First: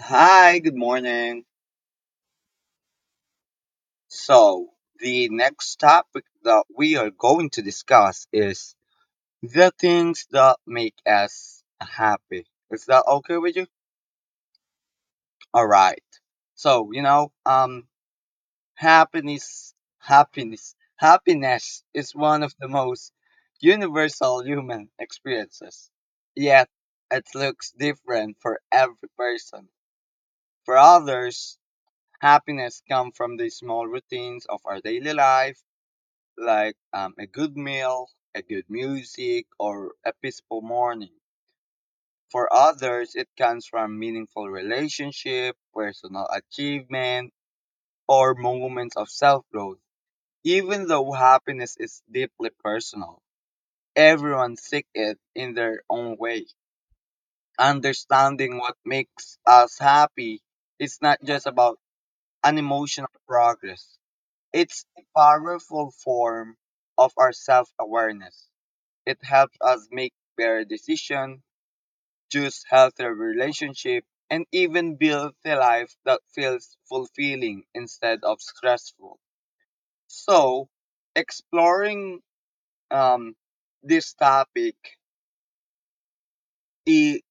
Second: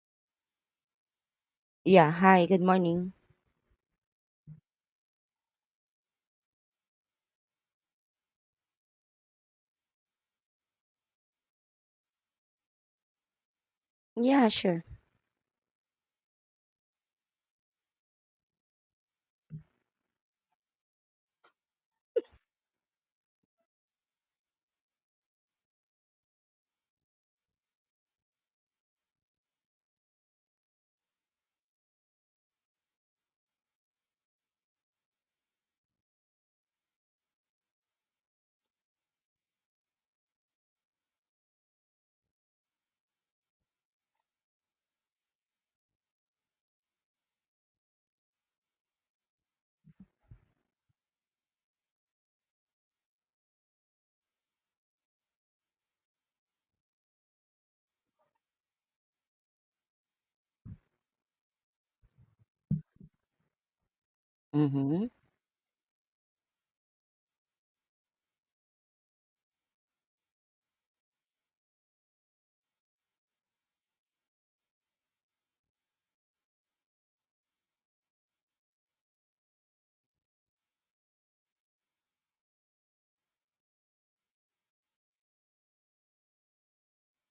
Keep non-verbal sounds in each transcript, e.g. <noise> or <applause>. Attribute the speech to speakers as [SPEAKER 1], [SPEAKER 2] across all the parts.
[SPEAKER 1] Hi, good morning.
[SPEAKER 2] Yeah, hi, good morning.
[SPEAKER 1] So, the next topic that we are going to discuss is the things that make us happy. Is that okay with you?
[SPEAKER 2] Yeah, sure.
[SPEAKER 1] All right. So, happiness is one of the most universal human experiences. Yet it looks different for every person. For others, happiness comes from the small routines of our daily life like a good meal, a good music, or a peaceful morning. For others, it comes from meaningful relationship, personal achievement, or moments of self-growth. Even though happiness is deeply personal, everyone seeks it in their own way. Understanding what makes us happy is not just about an emotional progress. It's a
[SPEAKER 2] Mm-hmm.
[SPEAKER 1] powerful form of our self-awareness. It helps us make better decisions, choose healthier relationships, and even build a life that feels fulfilling instead of stressful. So, exploring um, this topic, it,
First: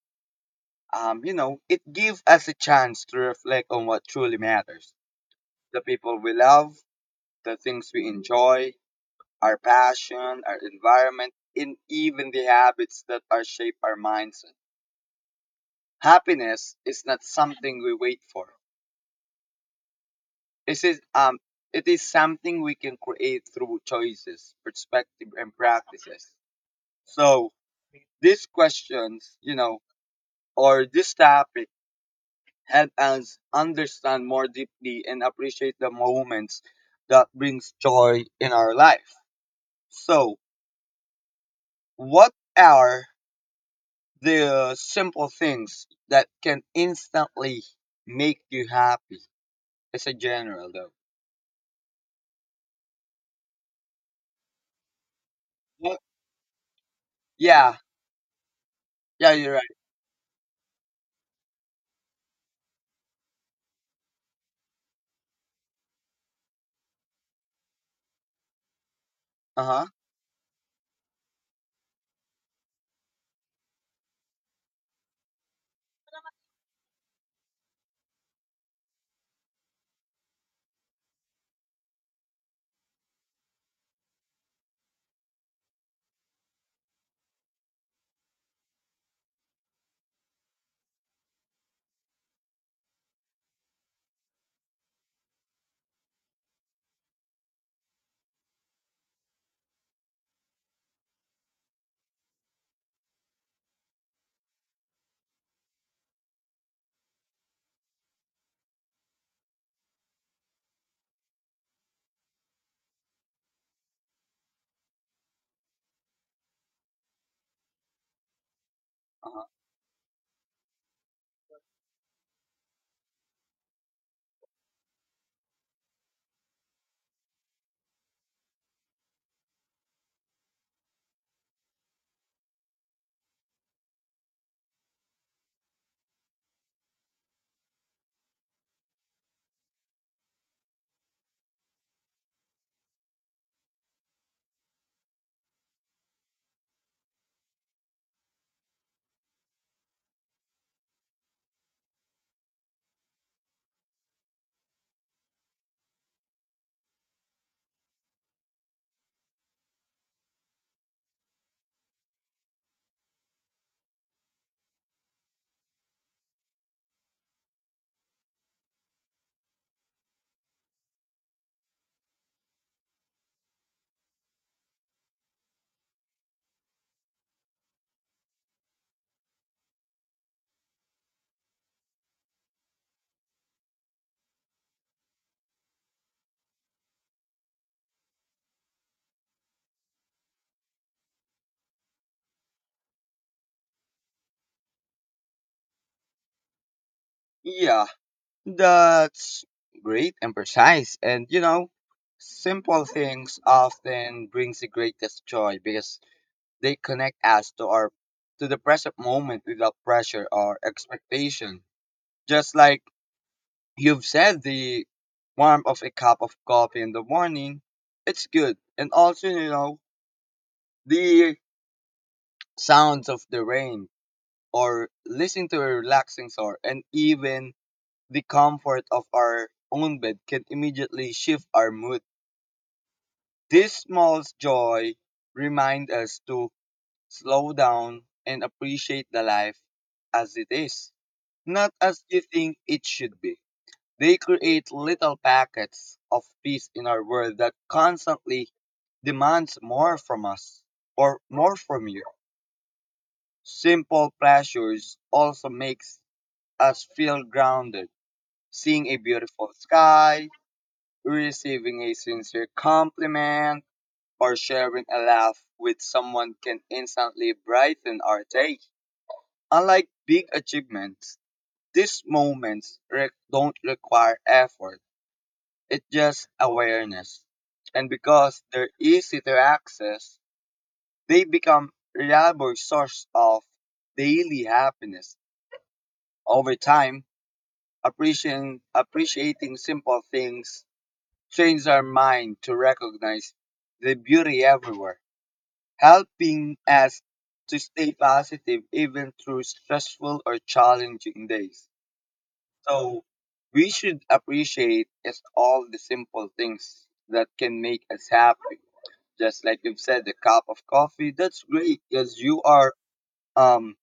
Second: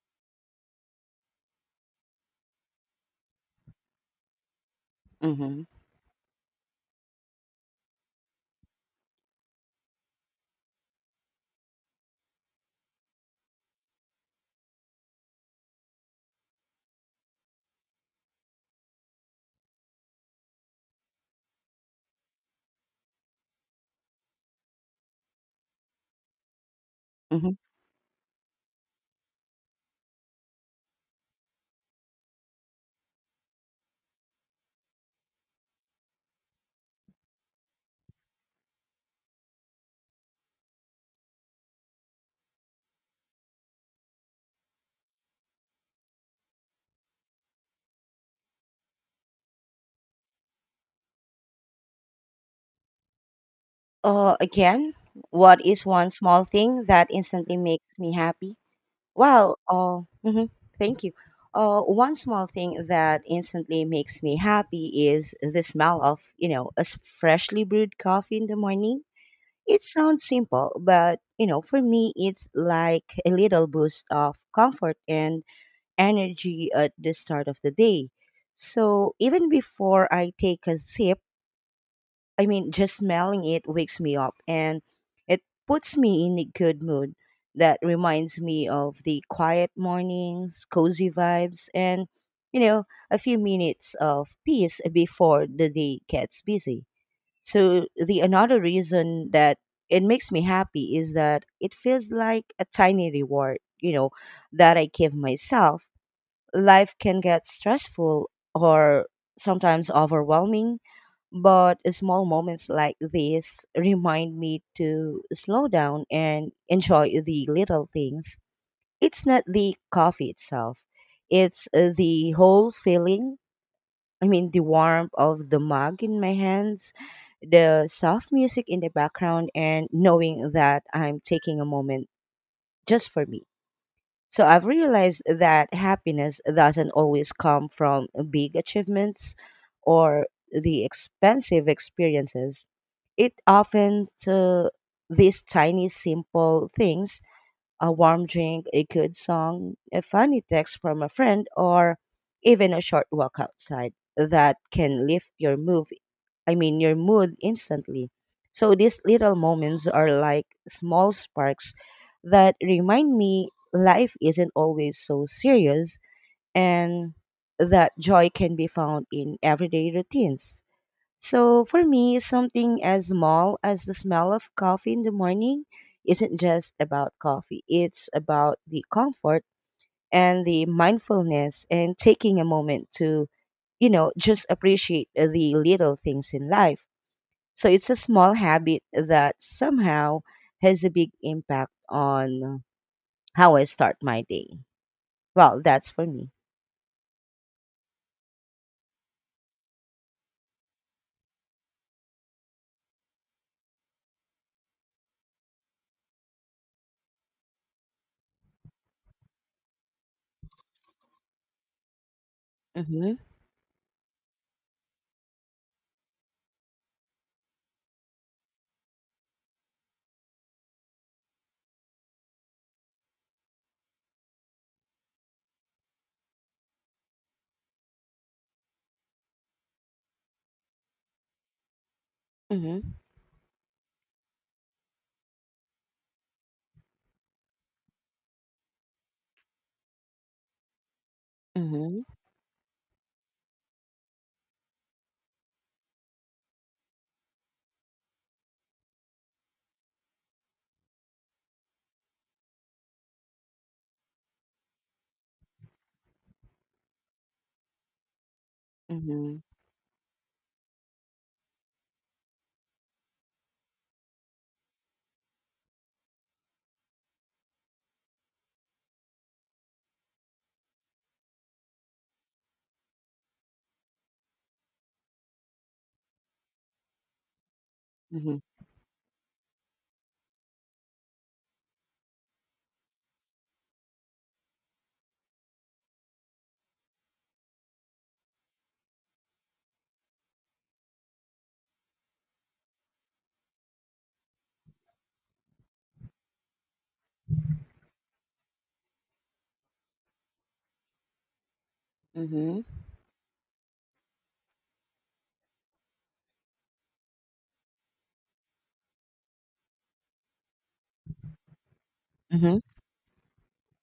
[SPEAKER 1] it gives us a chance to reflect on what truly matters:
[SPEAKER 2] Mm-hmm.
[SPEAKER 1] the people we love, the things we enjoy, our passion, our environment, and even the habits that are shape our mindset. Happiness is not something we wait for. It is um it is something we can create through choices, perspective and practices. So
[SPEAKER 2] Mm-hmm.
[SPEAKER 1] these questions, or this topic help us understand more deeply and appreciate the moments that brings joy in our life. So what are the simple things that can instantly make you happy? It's a general though.
[SPEAKER 2] Again, what is
[SPEAKER 1] What
[SPEAKER 2] one small thing that instantly
[SPEAKER 1] Yeah.
[SPEAKER 2] makes me happy?
[SPEAKER 1] Yeah, you're
[SPEAKER 2] Well,
[SPEAKER 1] right.
[SPEAKER 2] uh, mhm, thank you. One small thing that instantly makes me happy is the smell of, you know, a freshly brewed coffee in the morning.
[SPEAKER 1] Uh
[SPEAKER 2] It
[SPEAKER 1] huh.
[SPEAKER 2] sounds simple, but, you know, for me, it's like a little boost of comfort and energy at the start of the day. So even before I take a sip, I mean, just smelling it wakes me up and it puts me in a good mood that reminds me of the quiet mornings, cozy vibes, and, you know, a few minutes of peace before the day gets busy. So the another reason that it makes me happy is that it feels like a tiny reward, you know, that I give myself life can get stressful or sometimes overwhelming, but small moments like this remind me to slow down and enjoy the little things. It's
[SPEAKER 1] Uh
[SPEAKER 2] not
[SPEAKER 1] huh.
[SPEAKER 2] the coffee itself, it's the whole feeling. I mean, the warmth of the mug in my hands, the soft music in the background, and knowing that I'm taking a moment just for me. So I've realized that happiness doesn't always come from big achievements or the expensive experiences. It often to these tiny simple things a warm drink, a good song, a funny text from a friend, or even a short walk outside that can lift your mood. I mean, your mood instantly. So these little moments are like small sparks that remind me life isn't always so serious and that joy can be found in everyday routines. So for me, something as small as the smell of coffee in the morning isn't just about coffee. It's about the comfort and the mindfulness and taking a moment to, you know, just appreciate the little things in life. So it's a small habit that somehow has a big impact on how I start my day. Well, that's for me.
[SPEAKER 1] Yeah, that's great and precise. And you know, simple things often brings the greatest joy because they connect us to the present moment without pressure or expectation. Just like
[SPEAKER 2] Mm-hmm.
[SPEAKER 1] you've said, the warmth of a cup of coffee in the morning, it's good. And also, you know, the sounds of the rain or listening to a relaxing song and even the comfort of our own bed can immediately shift our mood.
[SPEAKER 2] Mm-hmm.
[SPEAKER 1] These small joy remind us to slow down and appreciate the life as it is, not
[SPEAKER 2] Mm-hmm.
[SPEAKER 1] as you think it should be. They create little packets of peace in our world that constantly demands more from us or more from you. Simple pleasures also makes us feel grounded. Seeing a
[SPEAKER 2] Mm-hmm.
[SPEAKER 1] beautiful sky, receiving a sincere compliment or sharing a laugh with someone can instantly brighten our day. Unlike big achievements, these don't require effort, it's just awareness. And
[SPEAKER 2] Mm-hmm.
[SPEAKER 1] because they're easy to access, they become reliable source of daily happiness. Over time, appreciating simple things trains our mind to recognize the beauty everywhere, helping us to stay positive even through stressful or challenging days.
[SPEAKER 2] Mm-hmm.
[SPEAKER 1] So, we should appreciate is all the simple things that can make us happy. Just like you've said, the cup of coffee, that's great because you
[SPEAKER 2] Mm-hmm.
[SPEAKER 1] are um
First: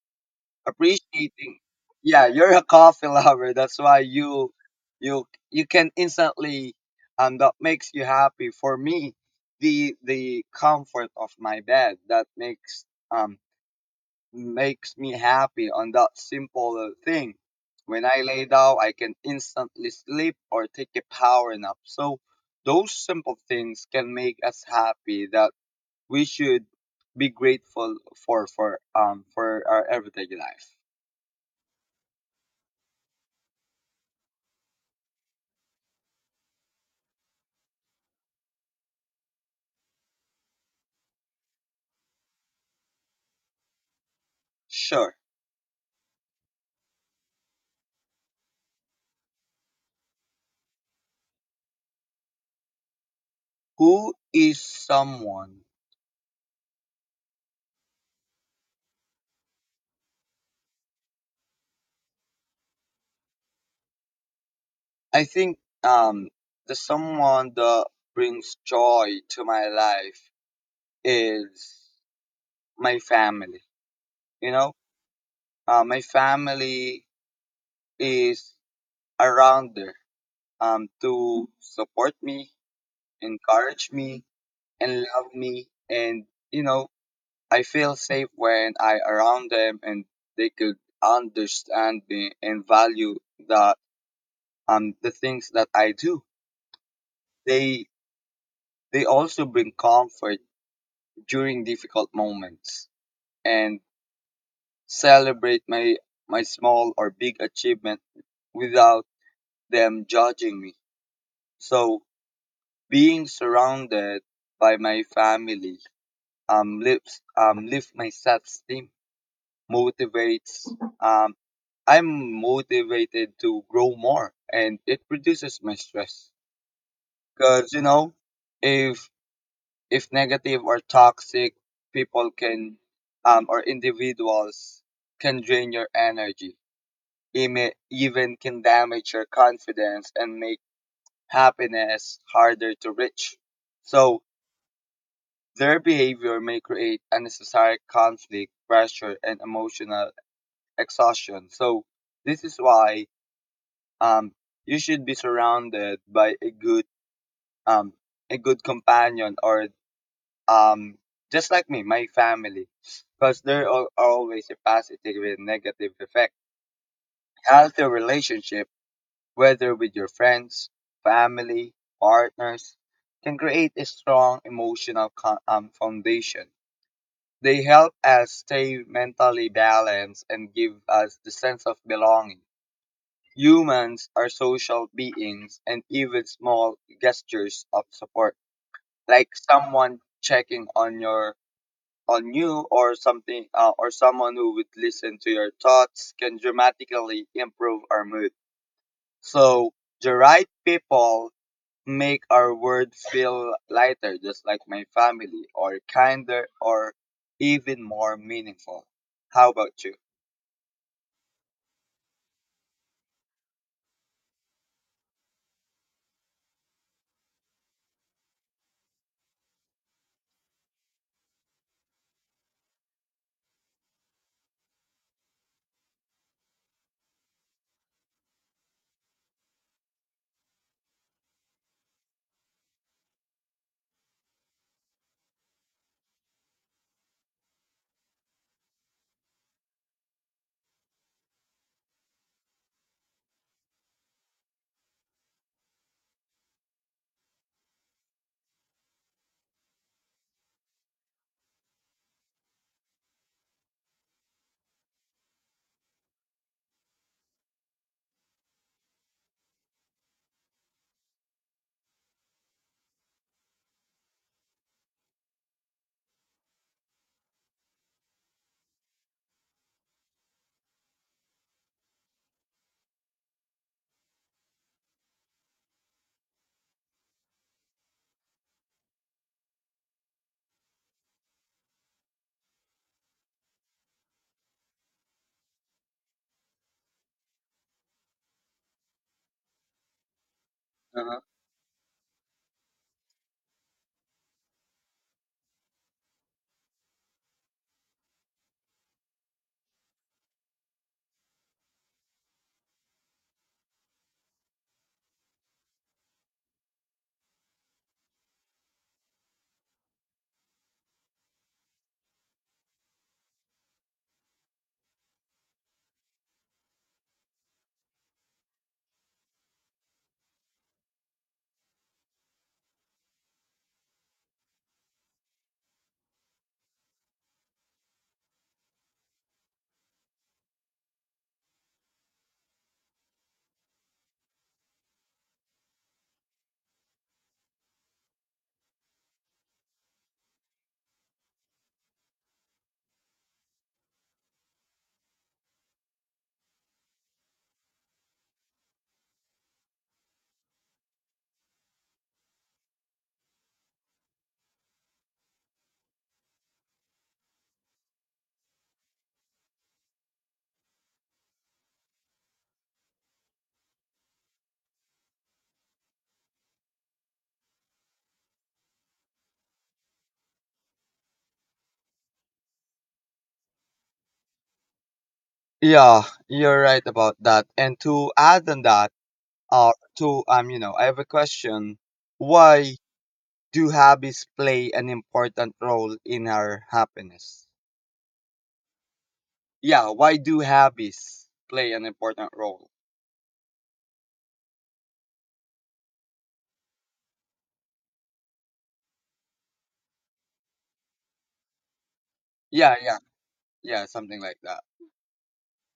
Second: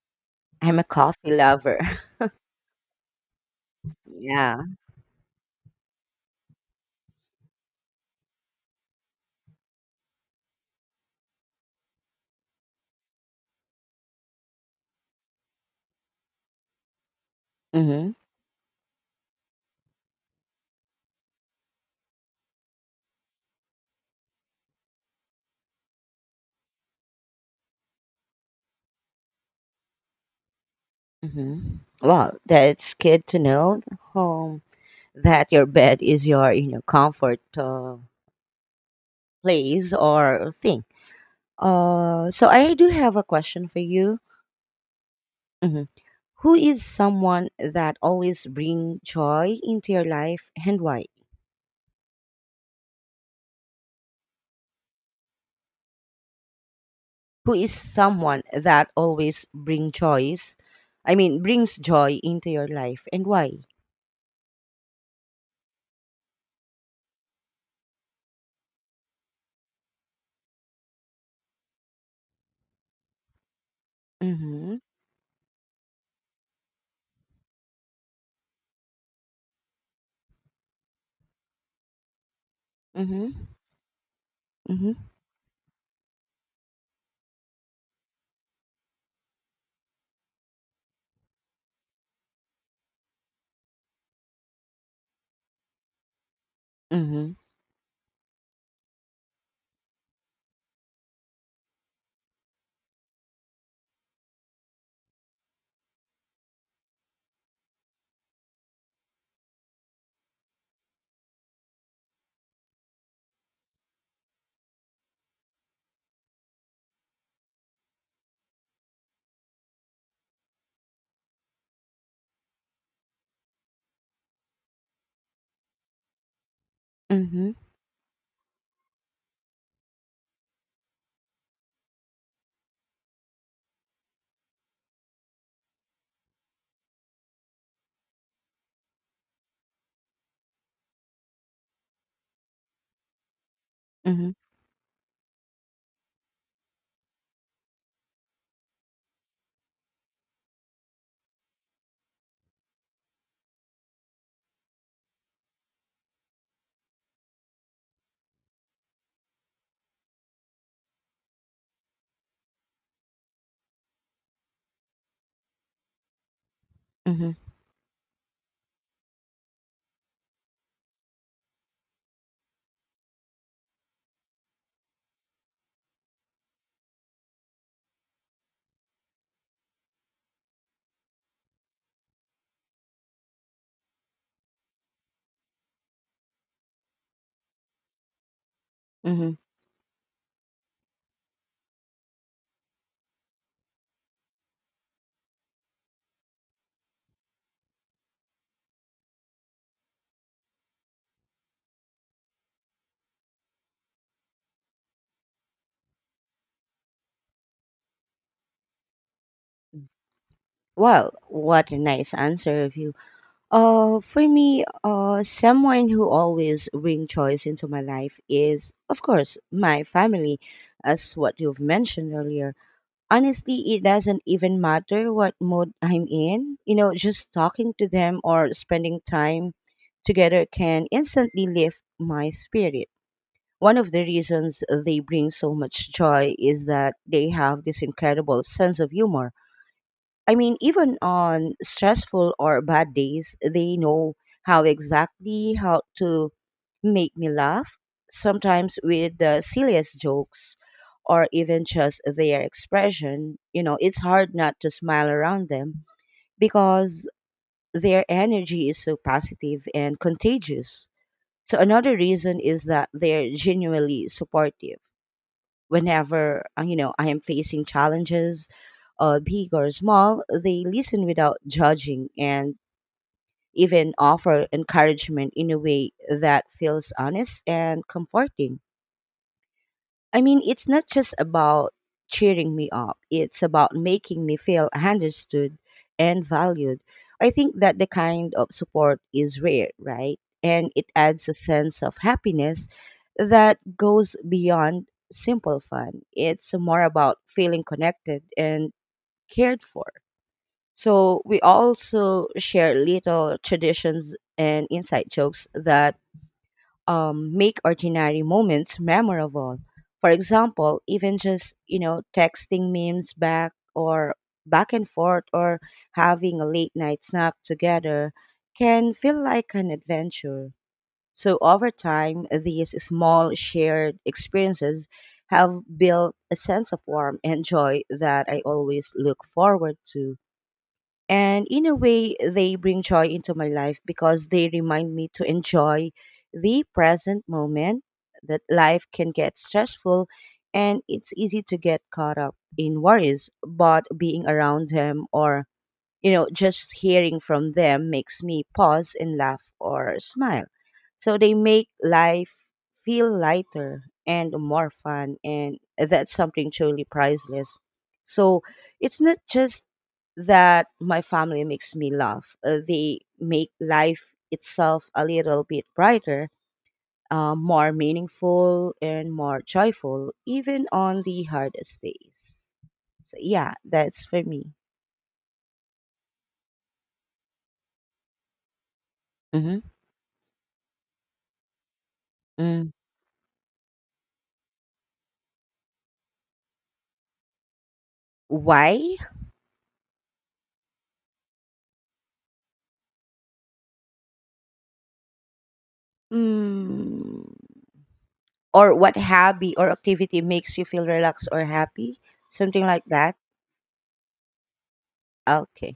[SPEAKER 2] I'm a coffee
[SPEAKER 1] appreciating,
[SPEAKER 2] lover. <laughs>
[SPEAKER 1] yeah, you're a coffee lover, that's why you
[SPEAKER 2] Yeah.
[SPEAKER 1] you you can instantly that makes you happy. For me, the comfort of my bed that um makes me happy on that simple thing. When
[SPEAKER 2] Mm-hmm.
[SPEAKER 1] I lay down I can instantly sleep or take a power nap, so those simple things can make us happy that we should be grateful for for our everyday life.
[SPEAKER 2] Mm-hmm. Well, that's good to know um, that your bed is your you know comfort place or thing. So I do have a question for you.
[SPEAKER 1] Sure.
[SPEAKER 2] Mhm. Who is someone that always bring joy into your life and why?
[SPEAKER 1] Who is someone?
[SPEAKER 2] Who is someone that always bring joys? I mean, brings joy into your life and why?
[SPEAKER 1] I think um the someone that brings joy to my life is my family. You know,
[SPEAKER 2] Mm-hmm.
[SPEAKER 1] my family is around there to support me,
[SPEAKER 2] Mm-hmm.
[SPEAKER 1] encourage me, and
[SPEAKER 2] Mm-hmm.
[SPEAKER 1] love me, and you know I feel safe when I around them and they could understand me and value the the things that I do.
[SPEAKER 2] Mm-hmm.
[SPEAKER 1] They They also bring comfort during difficult moments and celebrate my small or big achievement without them judging me. So being surrounded by my family lift my self esteem, motivates, um I'm motivated to grow more and it reduces my stress.
[SPEAKER 2] Mm-hmm.
[SPEAKER 1] Cause you know, if if negative or toxic people can, or individuals, can drain your energy. It may even can damage your confidence and make happiness harder to reach, so
[SPEAKER 2] Mm-hmm.
[SPEAKER 1] their behavior may create unnecessary conflict pressure and emotional exhaustion. So this is why, um, you should be surrounded by a good, um, a good companion or, um just like me, my family, because there are always a positive and negative effect. Healthy relationship whether with your friends, family, partners can create a strong emotional foundation. They help us stay mentally balanced and give us the sense of belonging. Humans are social beings and even small gestures of support like
[SPEAKER 2] Mm-hmm.
[SPEAKER 1] someone checking on you or something, or someone who would listen to your thoughts can dramatically improve our mood. So the right people make our world feel lighter, just like my family, or kinder, or even more meaningful. How about you?
[SPEAKER 2] Well, what a nice answer of you. For me, someone who always bring choice into my life is, of course, my family, as what you've mentioned earlier. Honestly, it doesn't even matter what mood I'm in. You know, just talking to them or spending time together can instantly lift my spirit. One of the reasons they bring so much joy is that they have this incredible sense of humor I mean, even on stressful or bad days, they know how exactly how to make me laugh, sometimes with the silliest jokes or even just their expression. You know, it's hard not to smile around them because their energy is so positive and contagious. So, another reason is that they're genuinely supportive whenever you know I am facing challenges, big or small, they listen without judging and even offer encouragement in a way that feels honest and comforting. I mean, it's not just about cheering me up, it's about making me feel understood and valued. I think that the kind of support is rare, right? And it
[SPEAKER 1] uh
[SPEAKER 2] adds a sense of happiness that goes beyond simple fun. It's more about feeling connected and cared for. So, we also share little traditions and inside jokes that make ordinary moments memorable. For example, even just you know texting memes back and forth or having a late night snack together can feel like an adventure. So over time, these small shared experiences have built a sense of warmth and joy that I always look forward to. And in a way, they bring joy into my life because they remind me to enjoy the present moment, that life can get stressful and it's easy to get caught up in worries. But being around them or you know, just hearing from them makes me pause and laugh or smile. So they make life feel lighter and more fun, and that's something truly priceless. So it's not just that my family makes me laugh, they make life itself a little bit brighter. More meaningful and more joyful, even on the hardest days. So, yeah, that's for me.
[SPEAKER 1] Yeah, you're right about that. And to add on that,
[SPEAKER 2] Mm-hmm.
[SPEAKER 1] to you know, I have a question. Why do habits play an important role in our happiness?
[SPEAKER 2] Why?
[SPEAKER 1] Yeah, why do habits play an important role?
[SPEAKER 2] Mm, or what hobby or activity makes you feel relaxed or happy? Something
[SPEAKER 1] Yeah,
[SPEAKER 2] like
[SPEAKER 1] yeah,
[SPEAKER 2] that.
[SPEAKER 1] yeah, something like that.
[SPEAKER 2] Okay.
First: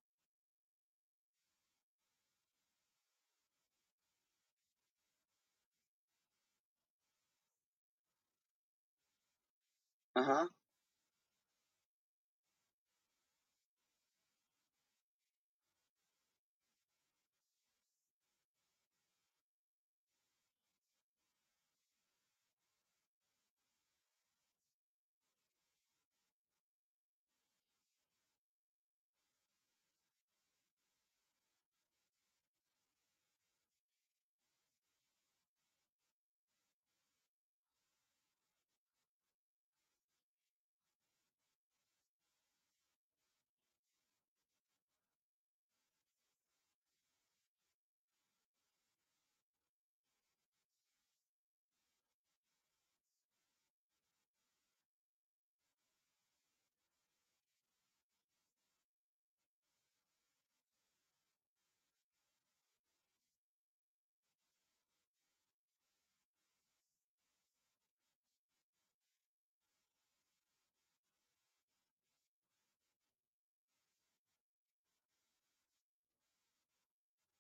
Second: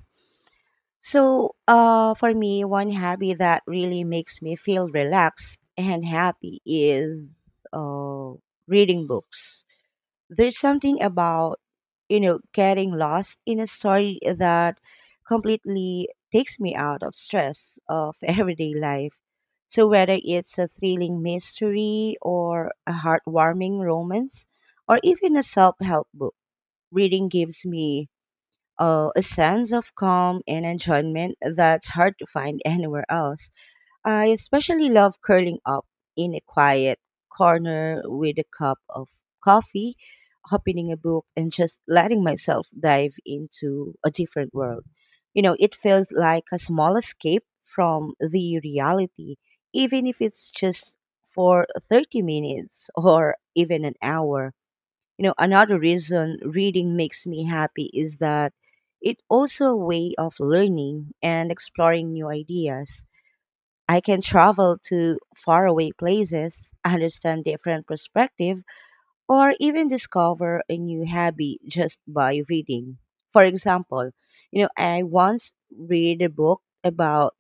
[SPEAKER 2] So, for me, one hobby that really makes me feel relaxed and happy is reading books.
[SPEAKER 1] Uh-huh.
[SPEAKER 2] There's something about you know getting lost in a story that completely takes me out of stress of <laughs> everyday life so whether it's a thrilling mystery or a heartwarming romance or even a self-help book reading gives me a sense of calm and enjoyment that's hard to find <laughs> anywhere else I especially love curling up in a quiet corner with a cup of coffee, opening a book, and just letting myself dive into a different world. You know, it feels like a small escape from the reality, even if it's just for 30 minutes <laughs> or even an hour. You know, another reason reading makes me happy is that it also a way of learning and exploring new ideas I can travel to faraway places, understand different perspective, or even discover a new hobby just by reading. For example, you know, I once read a book about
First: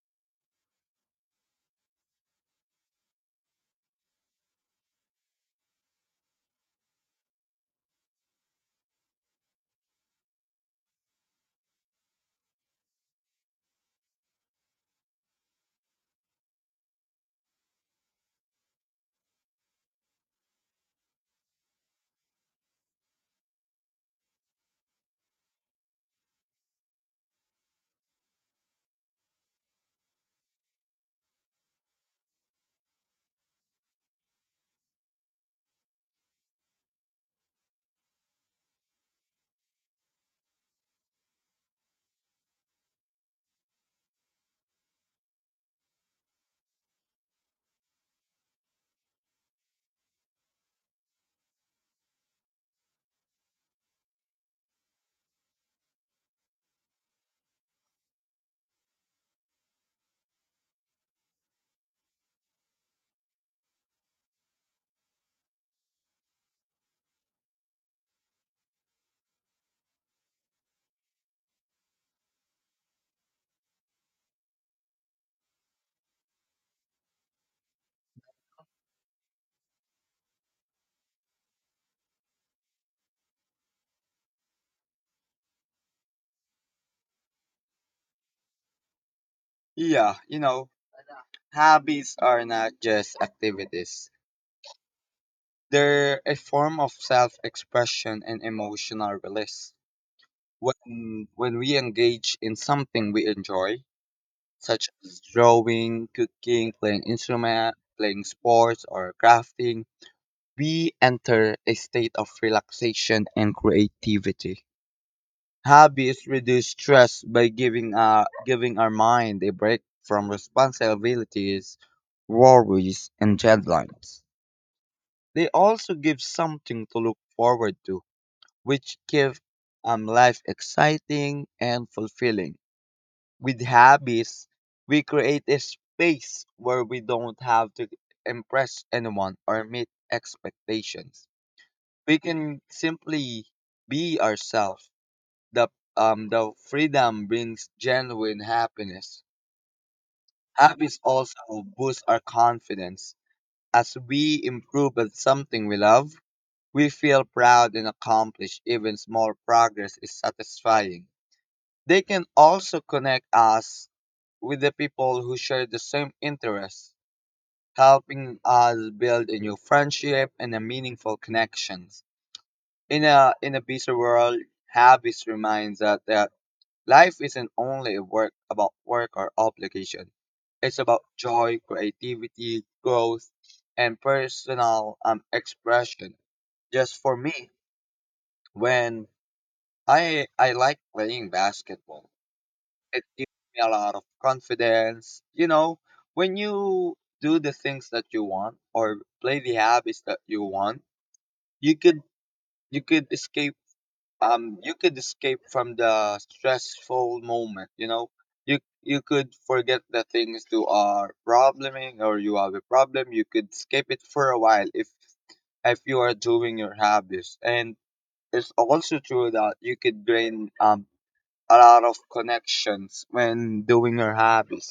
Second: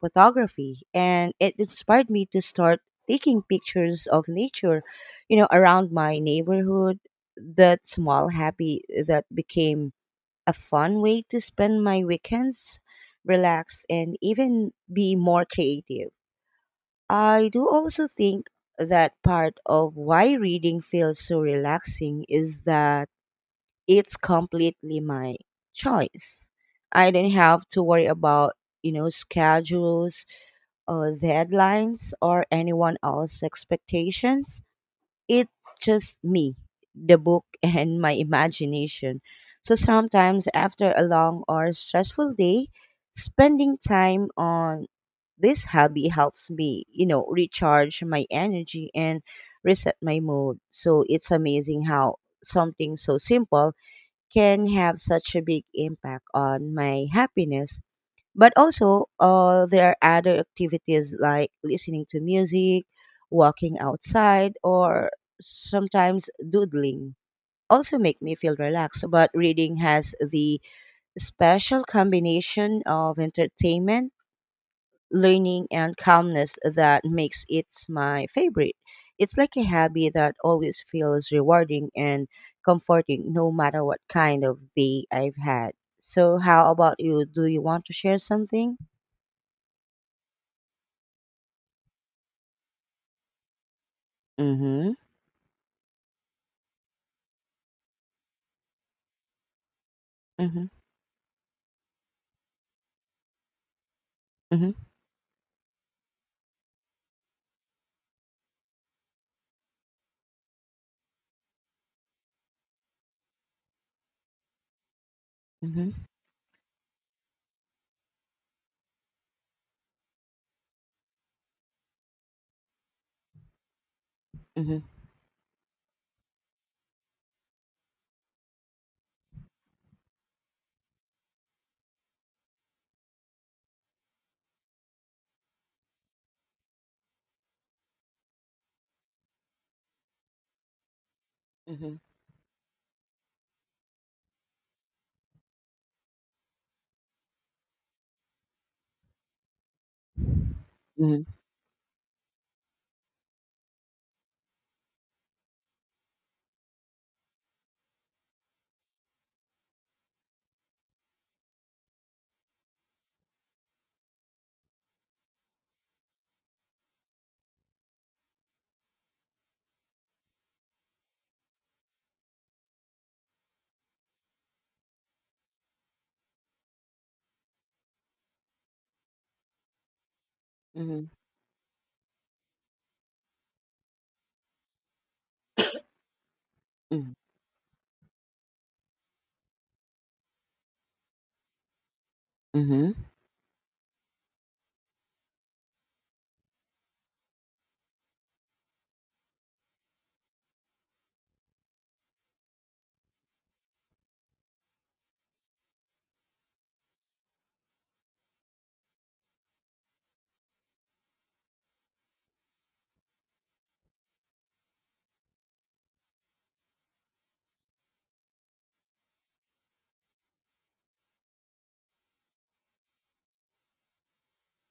[SPEAKER 2] photography and it inspired me to start taking pictures of nature, you know, around my neighborhood. That small hobby that became a fun way to spend my weekends, relax, and even be more creative. I do also think that part of why reading feels so relaxing is that it's completely my choice. I don't have to worry about, you know, schedules or deadlines or anyone else's expectations. It's just me, the book, <laughs> and my imagination. So sometimes after a long or stressful day, spending time on this hobby helps me, you know, recharge my energy and reset my mood. So it's amazing how something so simple can have such a big impact on my happiness. But also, there are other activities like listening to music, walking outside, or sometimes doodling also make me feel relaxed. But reading has the special combination of entertainment learning and calmness that makes it my favorite. It's like a hobby that always feels rewarding and comforting no matter what kind of day I've had. So how about you? Do you want to share something?
[SPEAKER 1] Yeah, you know, habits are not just activities.
[SPEAKER 2] Mm-hmm.
[SPEAKER 1] They're a form of self-expression and emotional release.
[SPEAKER 2] Mm-hmm.
[SPEAKER 1] When we engage in something we enjoy,
[SPEAKER 2] Mm-hmm.
[SPEAKER 1] such as drawing, cooking, playing instrument, playing sports or crafting, we enter a state of relaxation and creativity.
[SPEAKER 2] Mm-hmm.
[SPEAKER 1] Hobbies reduce stress by giving our mind a break from responsibilities, worries, and deadlines.
[SPEAKER 2] Mm-hmm.
[SPEAKER 1] They also give something to look forward to, which give life exciting and fulfilling. With hobbies, we create a space where we don't have to impress anyone or meet expectations.
[SPEAKER 2] Mm-hmm.
[SPEAKER 1] We can simply be ourselves. the the freedom brings genuine happiness. Hobbies
[SPEAKER 2] Mm-hmm.
[SPEAKER 1] also boost our confidence. As we improve at something we love, we feel proud and accomplished. Even small progress is satisfying. They can also connect us with the people who share the same interests, helping us build a new friendship and a meaningful connections. In a busy world, habits reminds us that life isn't only work about work or obligation. It's about
[SPEAKER 2] Mm-hmm.
[SPEAKER 1] joy, creativity, growth, and personal expression. Just for me, when I like playing basketball,
[SPEAKER 2] Mm-hmm.
[SPEAKER 1] it gives me a lot of confidence. You know, when you do the things that you want or play the habits that you want, you could you could escape you could escape from the stressful moment. You know, you could forget the things you are probleming or you have a problem. You could escape it for a while if you are doing your hobbies, and it's also true that you could gain a lot of connections when doing your hobbies.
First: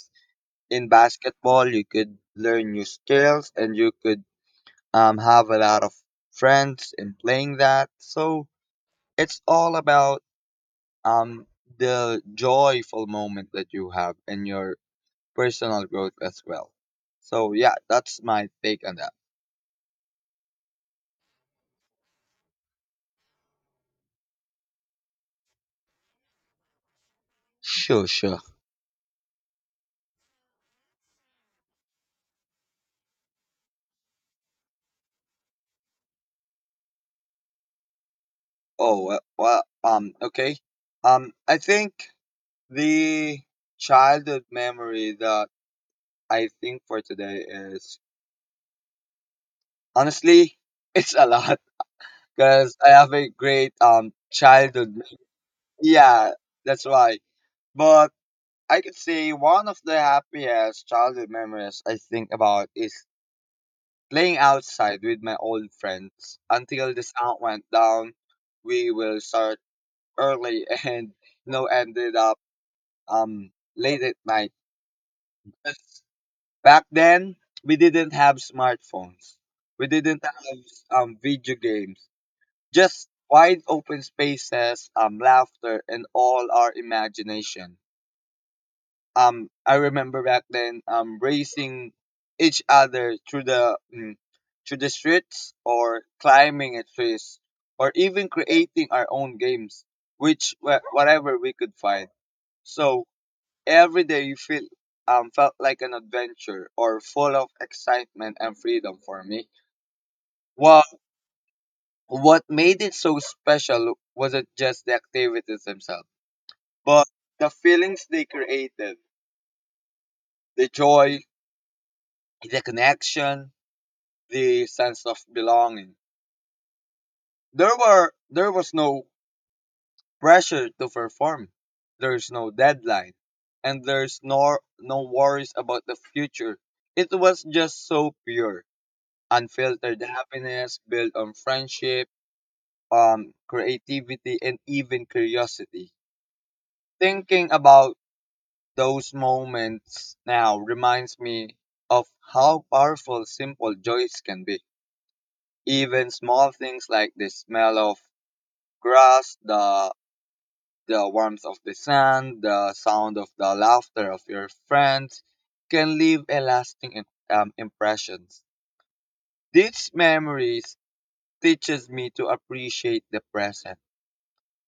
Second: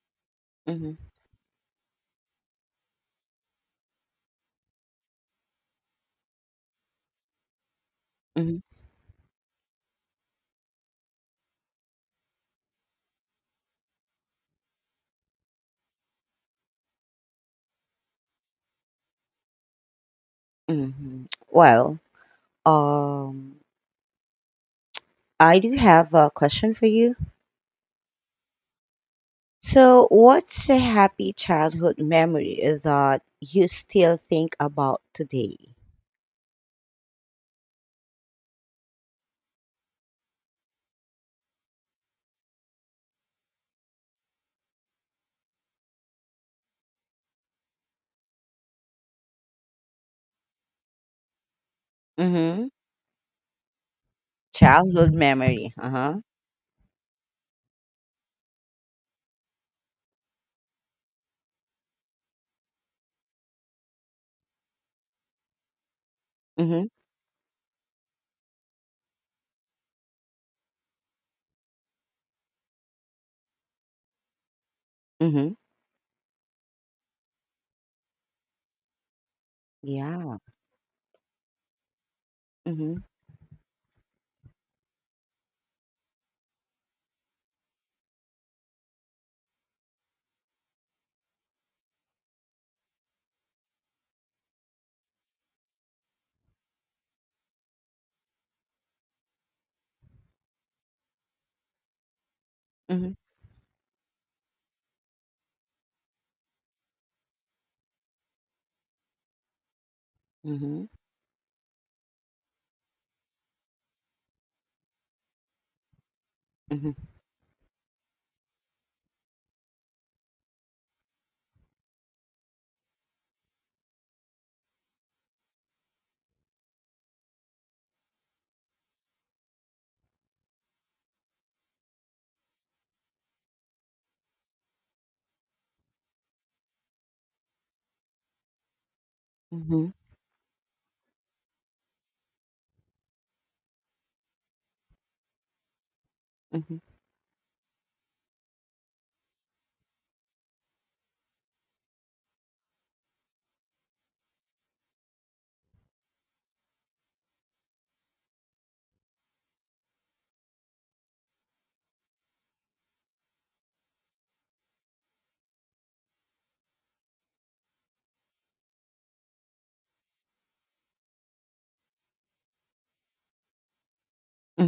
[SPEAKER 1] In
[SPEAKER 2] Mm-hmm.
[SPEAKER 1] basketball you could learn new skills and you could have a lot of friends in playing that. So it's all about um the joyful moment that you have and your personal growth as well. So yeah, that's my take on that.
[SPEAKER 2] Mm-hmm. Well, um I do have a question for you.
[SPEAKER 1] Sure, sure.
[SPEAKER 2] So, what's a happy childhood memory that you still think about today?
[SPEAKER 1] Oh, well, okay. I think the childhood memory that I think for today is honestly <laughs> it's a lot <laughs>
[SPEAKER 2] Mm-hmm.
[SPEAKER 1] because I have a great childhood.
[SPEAKER 2] Childhood memory. Uh huh.
[SPEAKER 1] Yeah, that's why. But I could say one of the happiest childhood memories I think about is playing outside with my old friends
[SPEAKER 2] Mm-hmm.
[SPEAKER 1] until the sun went down. We will start early <laughs> and ended up um late at night.
[SPEAKER 2] Mm-hmm.
[SPEAKER 1] That's- Back then, we didn't have smartphones. We didn't
[SPEAKER 2] Yeah.
[SPEAKER 1] have video games.
[SPEAKER 2] Mm-hmm.
[SPEAKER 1] Just wide open spaces, laughter, and all our imagination. I remember back then racing each other through through the streets or climbing at trees or even creating our own games, which whatever we could find. So
[SPEAKER 2] Mm-hmm.
[SPEAKER 1] every day you feel felt like an adventure or full of excitement and freedom for me. Well,
[SPEAKER 2] Mm-hmm.
[SPEAKER 1] what made it so special wasn't just the activities themselves, but
[SPEAKER 2] Mm-hmm.
[SPEAKER 1] the feelings they created, the joy, the connection, the sense of belonging. There was no pressure to perform. There's no deadline, and there's no worries about the future. It was just so pure,
[SPEAKER 2] Mm-hmm.
[SPEAKER 1] unfiltered happiness built on friendship, creativity, and even curiosity.
[SPEAKER 2] Mm-hmm.
[SPEAKER 1] Thinking about those moments now reminds me of how powerful simple joys can be. Even small things like the smell of grass, the warmth of the sun, the sound of the laughter of your friends can leave a lasting impressions. These memories teaches me to appreciate the present,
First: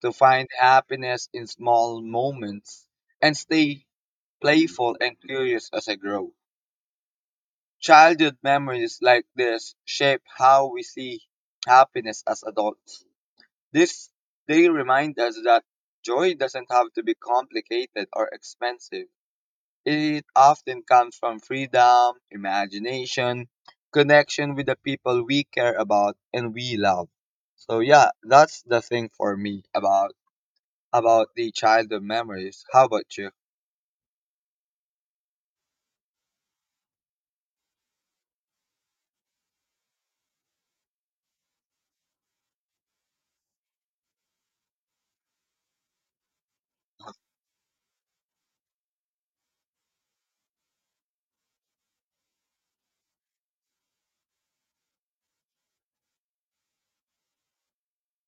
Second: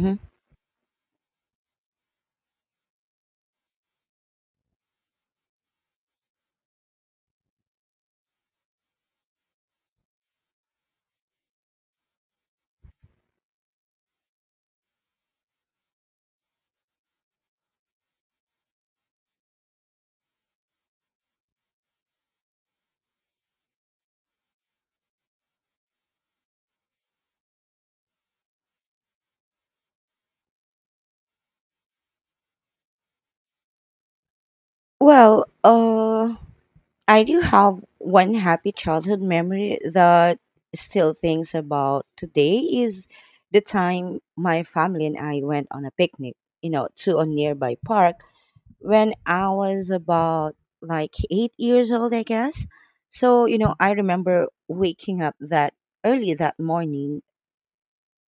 [SPEAKER 1] to find happiness in small moments, and stay playful and curious as I grow. Childhood memories like this shape how we see happiness as adults. This They remind us that joy doesn't have to be complicated or expensive. It often comes from freedom, imagination, connection with the people we care about and we love. So yeah, that's the thing for me about the childhood memories. How about you?
[SPEAKER 2] Well, I do have one happy childhood memory that still thinks about today is the time my family and I went on a picnic, you know, to a nearby park when I was about like 8 years old, I guess. So, you know, I remember waking up that early that morning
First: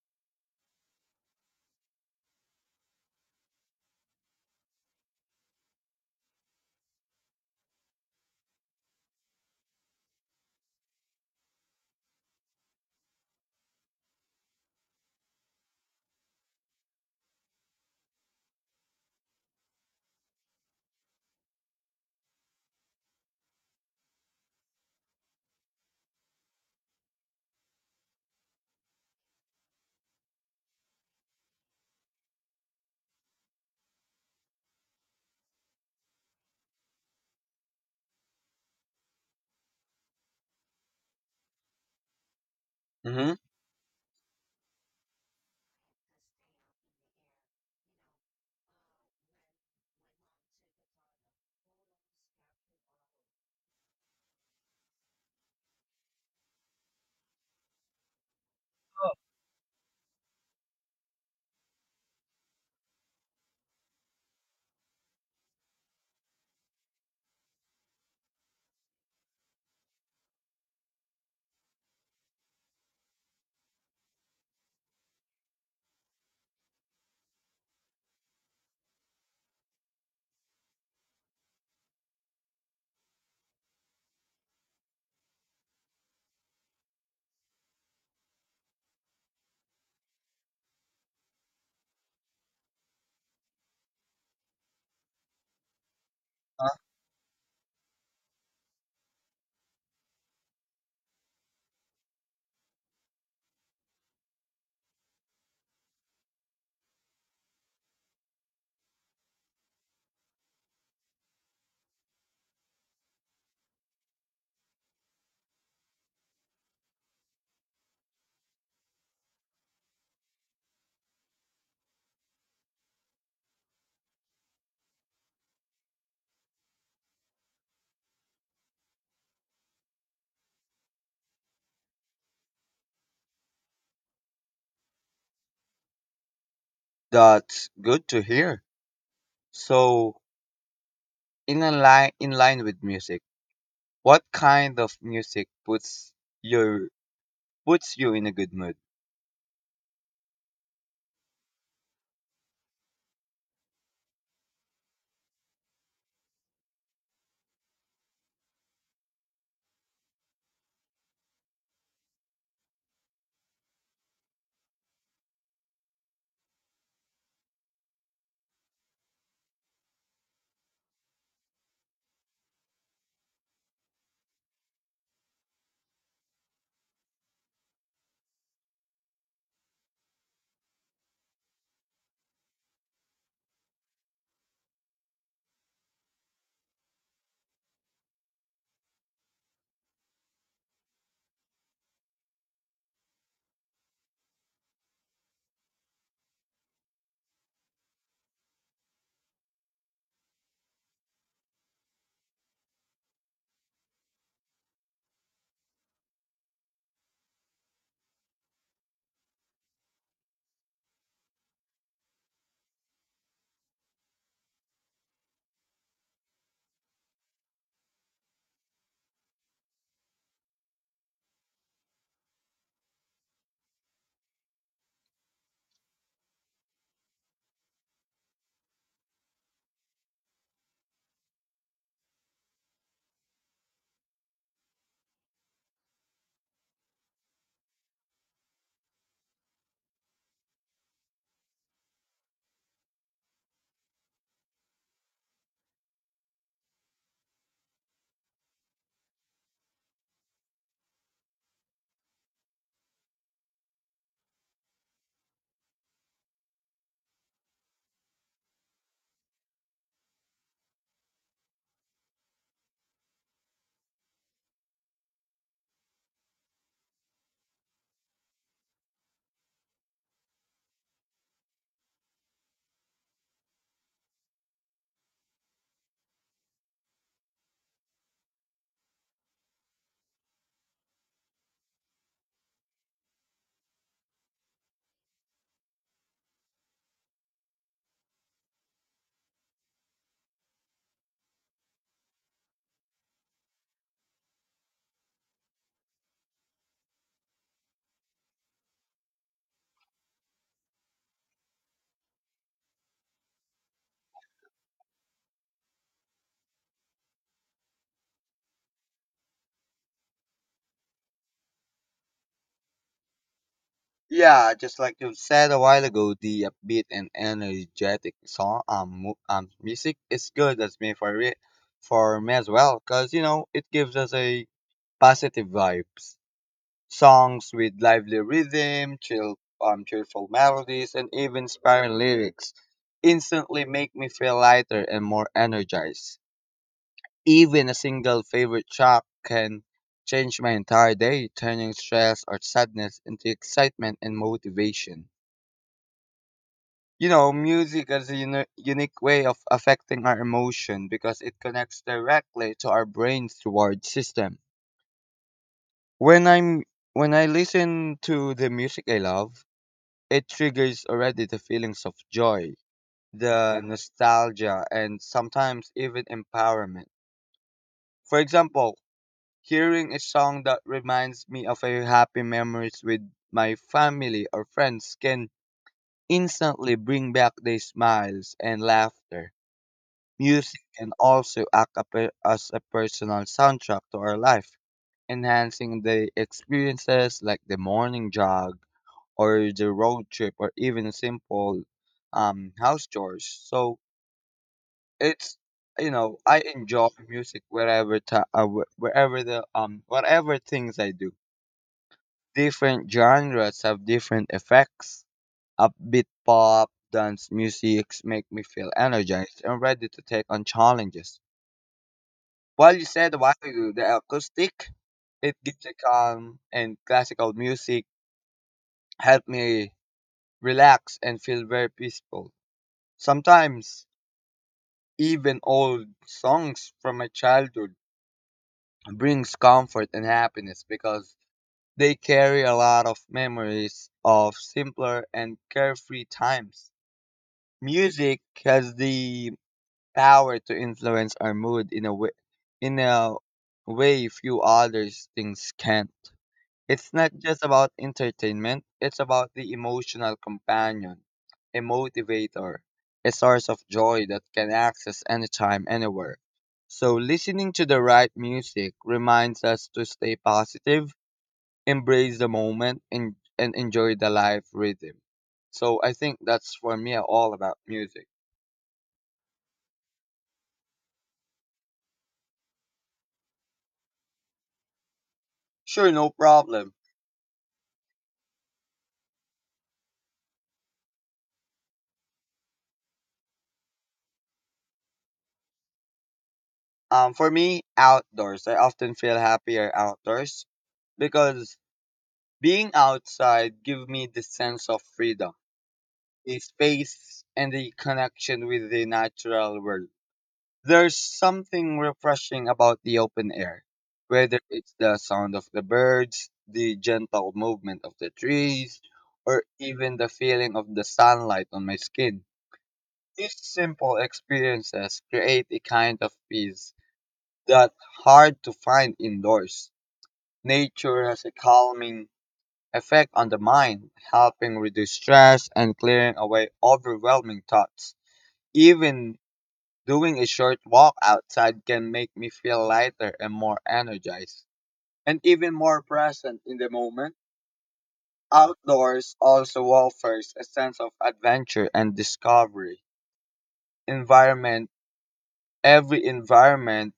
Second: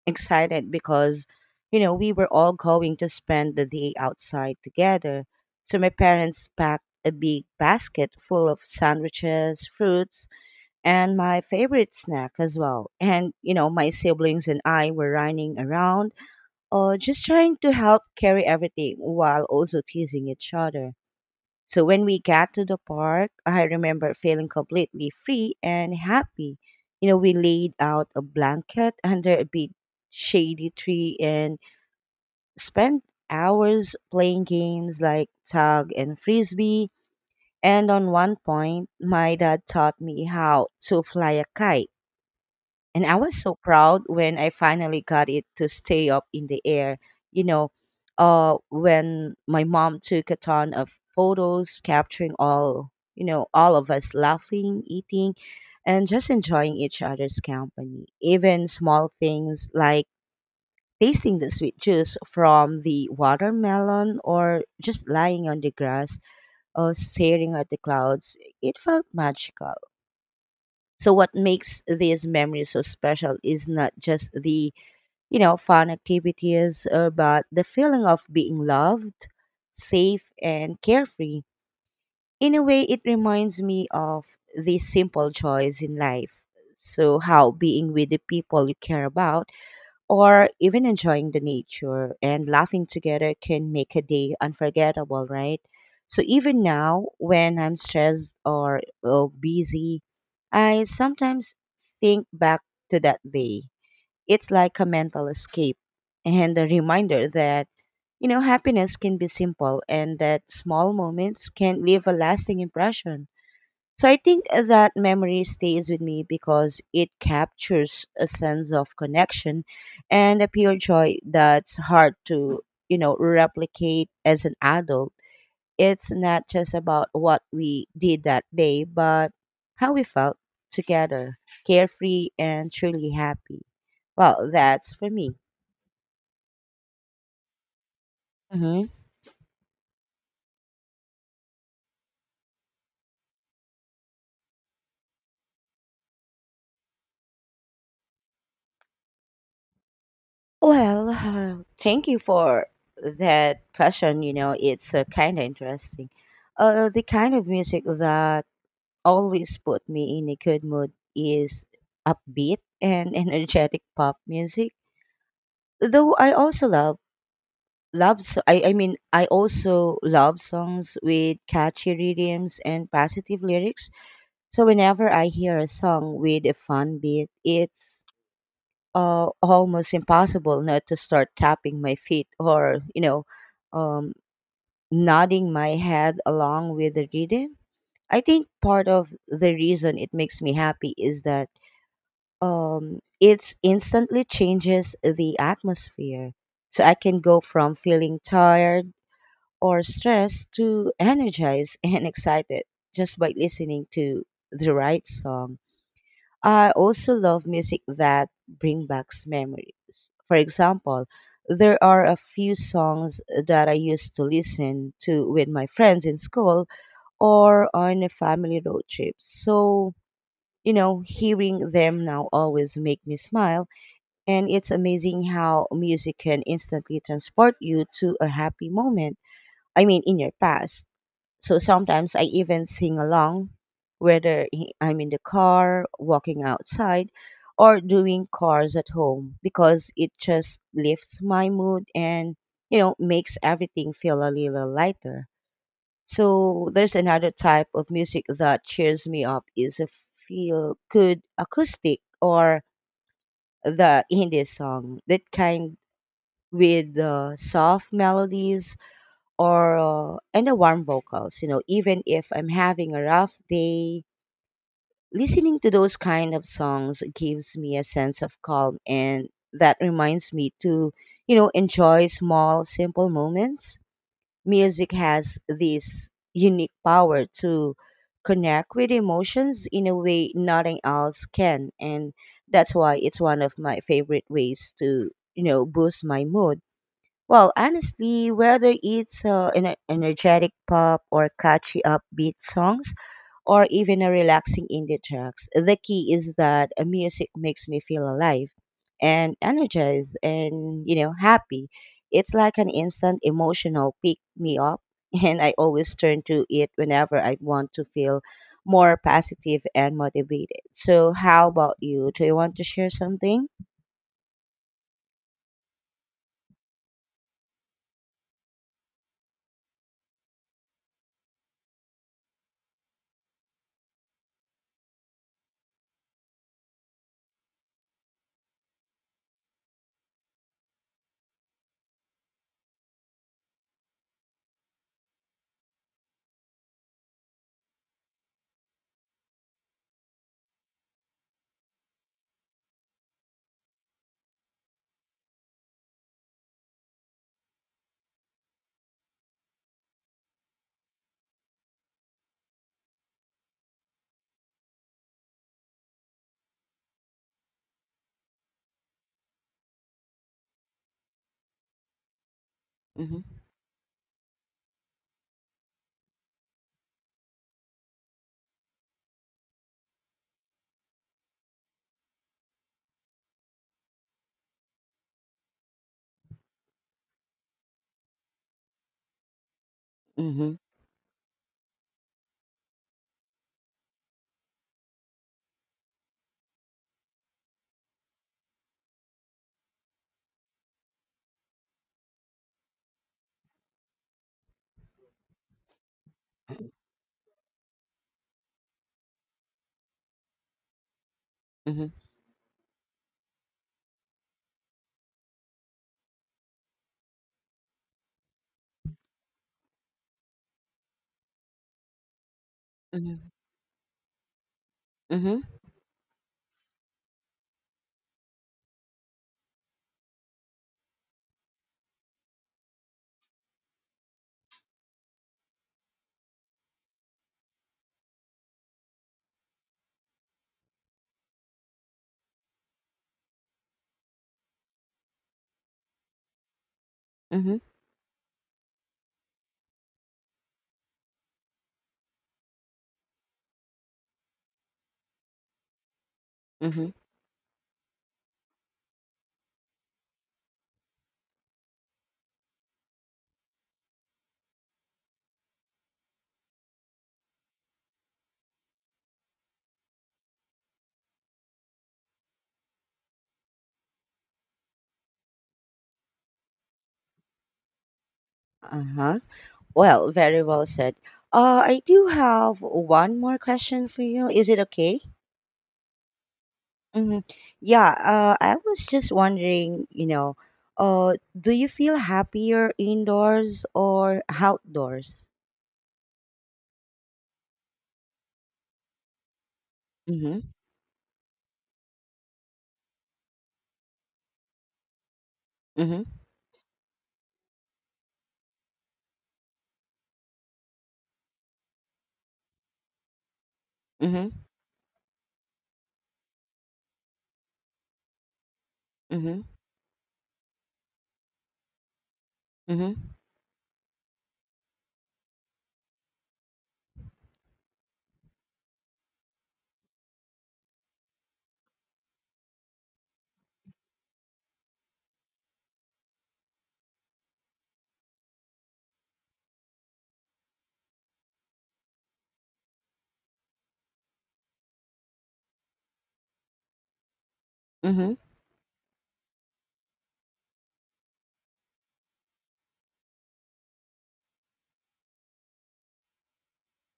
[SPEAKER 2] excited because you know we were all going to spend the day outside together so my parents packed a big basket full of sandwiches fruits and my favorite snack as well <laughs> and you know my siblings and I were running around or just trying to help carry everything while also teasing each other so when we got to the park, I remember feeling completely free and happy. You know, we laid out a blanket under a big shady tree and spent hours playing games like tug and frisbee. And on one point, my dad taught me how to fly a kite and I
[SPEAKER 1] Mm-hmm.
[SPEAKER 2] was so proud when I finally got it to stay up in the air. You know, when my mom took a ton of photos, capturing all, you know, all of us laughing, eating, and just enjoying each other's company. Even small things like tasting the sweet juice from the watermelon or just lying on the grass or staring at the clouds, it felt magical. So, what makes these memories so special is not just the you know, fun activities, but the feeling of being loved, safe, and carefree. In a way, it reminds me of these simple joys in life. So, how being with the people you care about, or even enjoying the nature and laughing together can make a day unforgettable, right? So, even now, when I'm stressed or busy, I sometimes think back to that day. It's like a mental escape and a reminder that, happiness can be simple and that small moments can leave a lasting impression. So I think that memory stays with me because it captures a sense of connection and a pure joy that's hard to, replicate as an adult. It's not just about what we did that day, but how we felt together, carefree and truly happy. Well, that's for me.
[SPEAKER 1] That's good to hear.
[SPEAKER 2] Hmm.
[SPEAKER 1] So, in a line with music, what kind of music puts your puts you in a good mood?
[SPEAKER 2] Well, thank you for that question. You know, it's kind of interesting. The kind of music that always put me in a good mood is upbeat and <laughs> energetic pop music. Though I also love. I mean, I also love songs with catchy rhythms and positive lyrics. So whenever I hear a song with a fun beat, it's almost impossible not to start tapping my feet or um, nodding my head along with the rhythm. I think part of the reason it makes me happy is that it instantly changes the atmosphere, so I can go from feeling tired or stressed to energized <laughs> and excited just by listening to the right song. I also love music that bring back memories. For example, there are a few songs that I used to listen to with my friends in school or on a family road trip. So, hearing them now always make me smile, and it's amazing how music can instantly transport you to a happy moment. I mean, in your past. So sometimes I even sing along, whether I'm in the car, walking outside, or doing chores at home, because it just lifts my mood and, makes everything feel a little lighter. So there's another type of music that cheers me up is a feel good acoustic or the indie song that kind, with the soft melodies or and the warm vocals. You know, even if I'm having a rough day, listening to those kind of songs gives me a sense of calm and that reminds me to, enjoy small simple moments. Music has this unique power to connect with emotions in a way nothing else can, and that's why it's one of my favorite ways to, boost my mood. Well, honestly, whether it's an energetic pop or catchy upbeat songs or even a relaxing indie tracks, the key is that music makes me feel alive and energized and, happy. It's like an instant emotional pick me up <laughs> and I always turn to it whenever I want to feel more positive and motivated. So, how about you? Do you want to share something?
[SPEAKER 1] Yeah, just like you said a while ago, the upbeat and energetic music is good. That's me for it, For me as well, cause you know it gives us a positive vibes. Songs with lively rhythm, chill cheerful melodies, and even inspiring lyrics instantly make me feel lighter and more energized. Even a single favorite track can change my entire day, turning stress or sadness into excitement and motivation. You know, music is a unique way of affecting our emotion because it connects directly to our brain's reward system. When I'm when I listen to the music I love, it triggers already the feelings of joy,
[SPEAKER 2] Mhm,
[SPEAKER 1] the nostalgia, and sometimes even empowerment. For example, hearing a song that reminds me of a happy memories with my family or friends can instantly bring back the smiles and laughter.
[SPEAKER 2] mhm,
[SPEAKER 1] Music can also act a as a personal soundtrack to our life, enhancing the experiences like the morning jog or the road trip or even simple house chores. So it's you know I enjoy music wherever wherever the whatever things I do.
[SPEAKER 2] mhm,
[SPEAKER 1] Different genres have different effects. Upbeat pop, dance music make me feel energized and ready to take on challenges. What you said a
[SPEAKER 2] mhm,
[SPEAKER 1] while ago, the acoustic, it
[SPEAKER 2] mhm,
[SPEAKER 1] gives a calm, and classical music help me relax and feel very peaceful. Sometimes even old songs from my childhood brings comfort and happiness because they carry a lot of memories of simpler and carefree times.
[SPEAKER 2] mhm,
[SPEAKER 1] Music has the power to influence our mood in a in a way few other things can.
[SPEAKER 2] mhm.
[SPEAKER 1] It's not just about entertainment, it's about the emotional companion, a motivator, a source of joy that can access anytime, anywhere. So, listening to the right music reminds us to stay positive, embrace the moment, and enjoy the life rhythm. So, I think that's for me all about music.
[SPEAKER 2] Uh-huh. Well, very well said. I do have one more question for you. Is it okay?
[SPEAKER 1] Sure, no problem.
[SPEAKER 2] Hmm. Yeah, I was just wondering, do you feel happier indoors or outdoors?
[SPEAKER 1] For me, outdoors. I often feel happier
[SPEAKER 2] Mm-hmm.
[SPEAKER 1] outdoors because being outside gives me the sense of freedom,
[SPEAKER 2] Mm-hmm.
[SPEAKER 1] the space, and the connection with the natural world. There's something refreshing about the open air,
[SPEAKER 2] Mm-hmm.
[SPEAKER 1] whether it's the sound of the birds, the gentle movement of the trees,
[SPEAKER 2] Mm-hmm.
[SPEAKER 1] or even the feeling of the sunlight on my skin.
[SPEAKER 2] Mm-hmm.
[SPEAKER 1] These simple experiences create a kind of peace that's hard to find indoors. Nature has a calming effect on the mind, helping reduce stress and clearing away overwhelming thoughts. Even doing a short walk outside can make me feel lighter and more energized, and even more present in the moment.
[SPEAKER 2] Mm-hmm.
[SPEAKER 1] Outdoors also offers a sense of adventure and discovery. Environment, every environment,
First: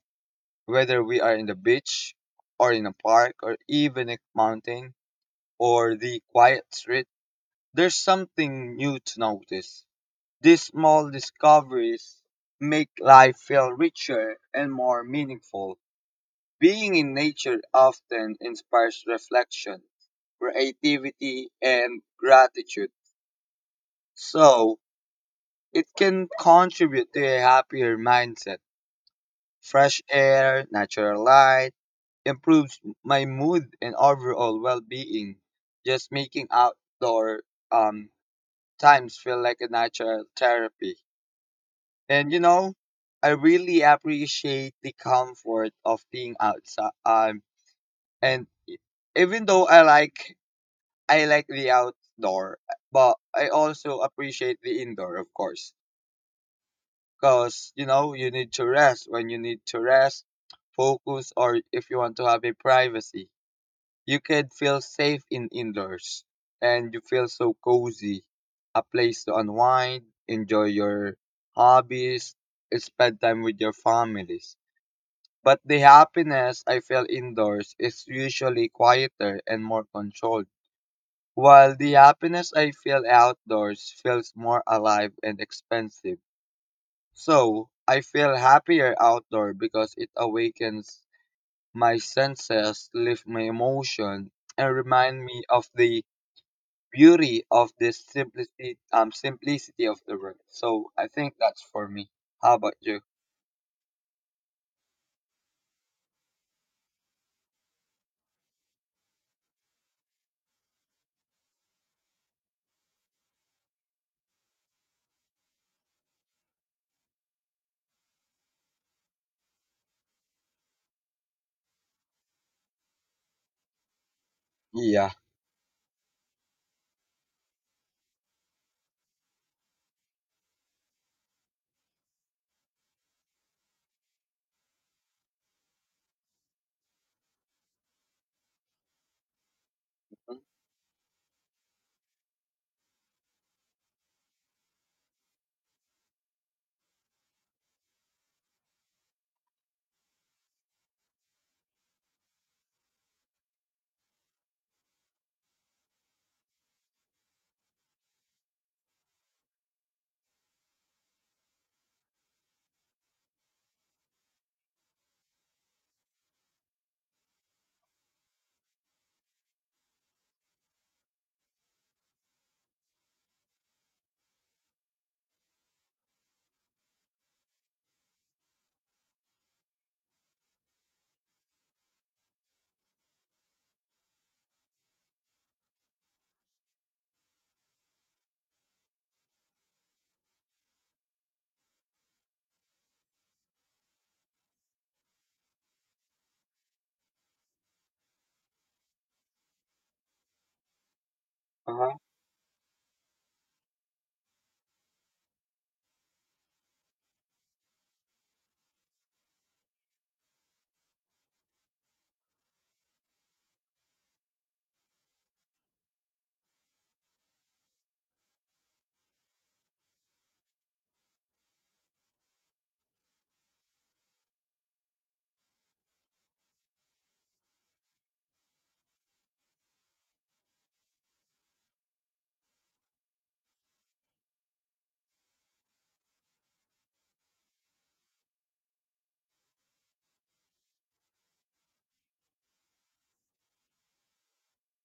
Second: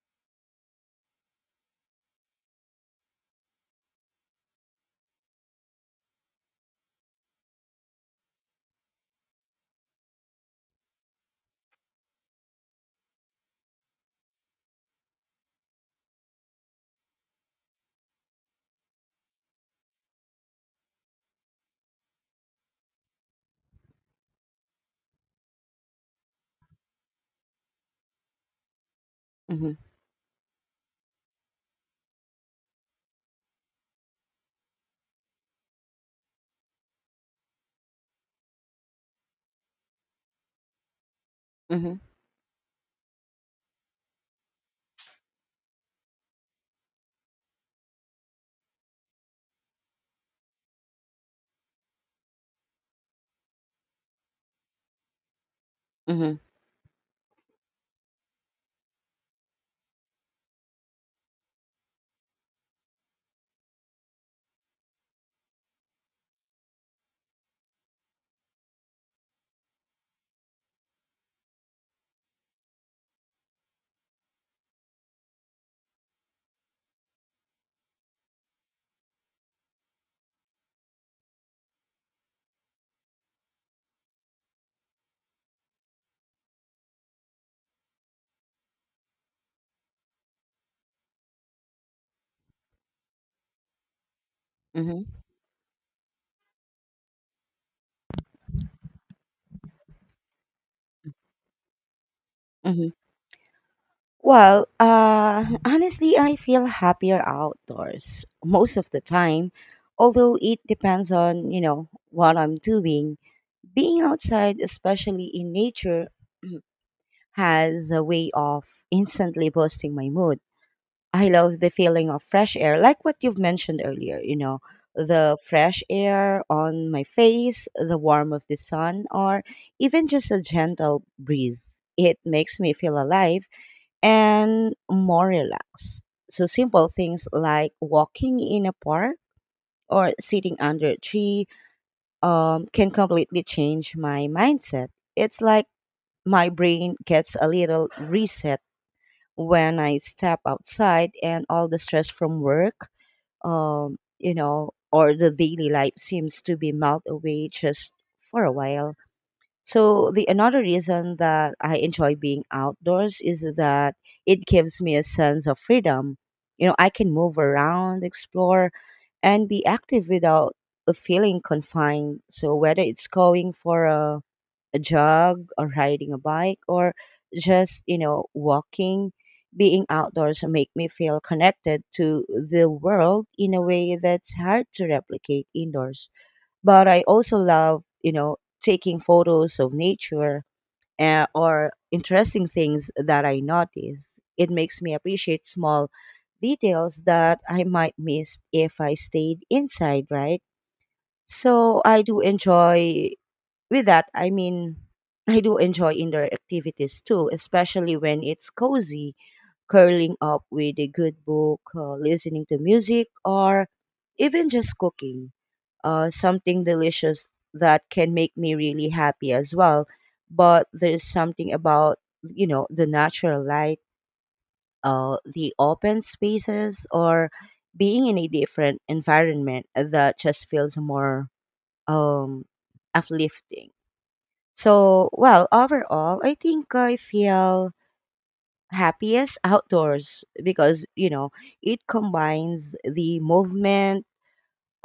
[SPEAKER 1] whether we are in the beach or in a park or even a mountain or the quiet street, there's something new to notice. These small discoveries make life feel richer and more meaningful. Being in nature often inspires reflection, creativity, and gratitude, so it can contribute to a happier mindset.
[SPEAKER 2] Mm-hmm.
[SPEAKER 1] Fresh air, natural light, improves my mood and overall well-being. Just making outdoor um, times feel like a natural therapy.
[SPEAKER 2] Mm-hmm.
[SPEAKER 1] And you know, I really appreciate the comfort of being outside. And e- Even though I like the outdoor, but I also appreciate the indoor, of course,
[SPEAKER 2] Mm-hmm.
[SPEAKER 1] because you know you need to rest when you need to rest, focus, or if you want to have a privacy, you can feel safe in indoors, and you feel so cozy, a place to unwind, enjoy your hobbies, spend time with your families. But the happiness I feel indoors is usually quieter and more controlled, while the happiness I feel outdoors feels more alive and expensive. So, I feel happier outdoor because it awakens my senses, lifts my emotion, and
[SPEAKER 2] Mm-hmm.
[SPEAKER 1] remind me of the beauty of this simplicity, simplicity of the world. So, I think that's for me. How about
[SPEAKER 2] Mm-hmm.
[SPEAKER 1] you?
[SPEAKER 2] Well, <laughs> honestly, I feel happier outdoors most of the time, although it depends on, what I'm doing. Being outside, especially in nature, <clears throat> has a way of instantly boosting my mood. I love the feeling of fresh air, like what you've mentioned earlier,
[SPEAKER 1] Yeah.
[SPEAKER 2] the fresh air on my face, the warmth of the sun, or even just a gentle breeze. It makes me feel alive and more relaxed. So, simple things like walking in a park or sitting under a tree can completely change my mindset. It's like my brain gets a little reset when I step outside and all the stress from work, or the daily life seems to be melt away just for a while. So the another reason that I enjoy being outdoors is that it gives me a sense of freedom. You know, I can move around, explore, and be active without feeling confined. So whether it's going for a jog or riding a bike or just, walking. Being outdoors make me feel connected to the world in a way that's hard to replicate indoors. But I also love, taking photos of nature or interesting things that I notice. It makes me appreciate small details that I might miss if I stayed inside, right? So
[SPEAKER 1] Uh-huh.
[SPEAKER 2] I do enjoy with that, I mean, I do enjoy indoor activities too, especially when it's cozy, curling up with a good book, listening to music, or even just cooking something delicious that can make me really happy as well. But there's something about, the natural light, the open spaces, or being in a different environment that just feels more um, uplifting. So, well, overall, I think I feel happiest outdoors because, it combines the movement,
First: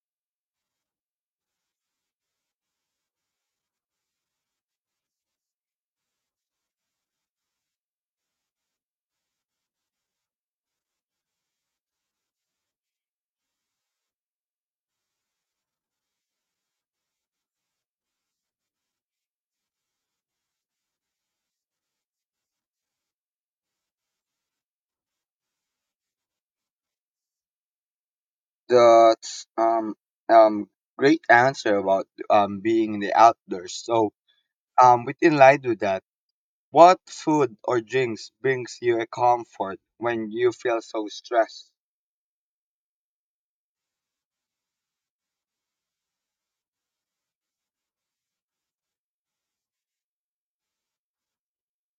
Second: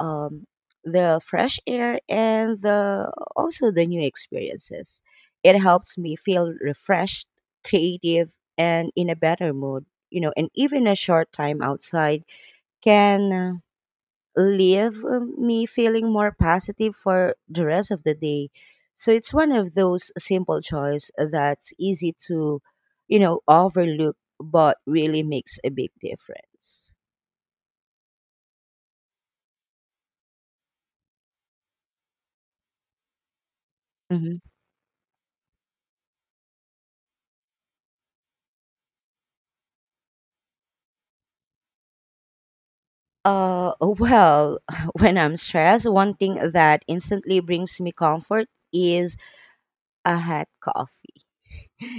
[SPEAKER 2] um, the fresh air and the also the new experiences. It helps me feel refreshed, creative and in a better mood. You know, and even a short time outside can leave me feeling more positive for the rest of the day. So it's one of those simple choice that's easy to, overlook, but really makes a big difference.
[SPEAKER 1] That's um great answer about being in the outdoors. So
[SPEAKER 2] Hmm.
[SPEAKER 1] within light to that, what food or drinks brings you a comfort when you feel so stressed? <laughs>
[SPEAKER 2] Well, <laughs> when I'm stressed, one thing that instantly brings me comfort is a hot coffee.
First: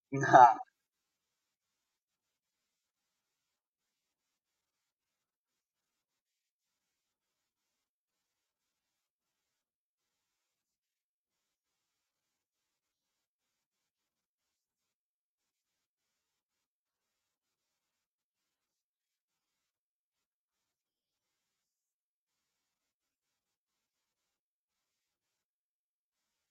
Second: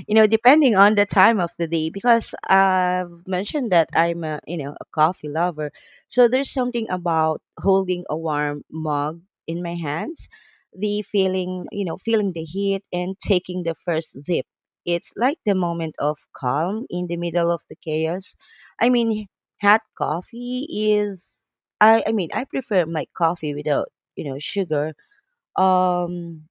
[SPEAKER 2] You know,
[SPEAKER 1] Nah.
[SPEAKER 2] depending on the time of the day, because I've mentioned that I'm a, a coffee lover. So there's something about holding a warm mug in my hands, the feeling, feeling the heat and taking the first sip. It's like the moment of calm in the middle of the chaos. I mean, hot coffee is. I prefer my coffee without, sugar. Um,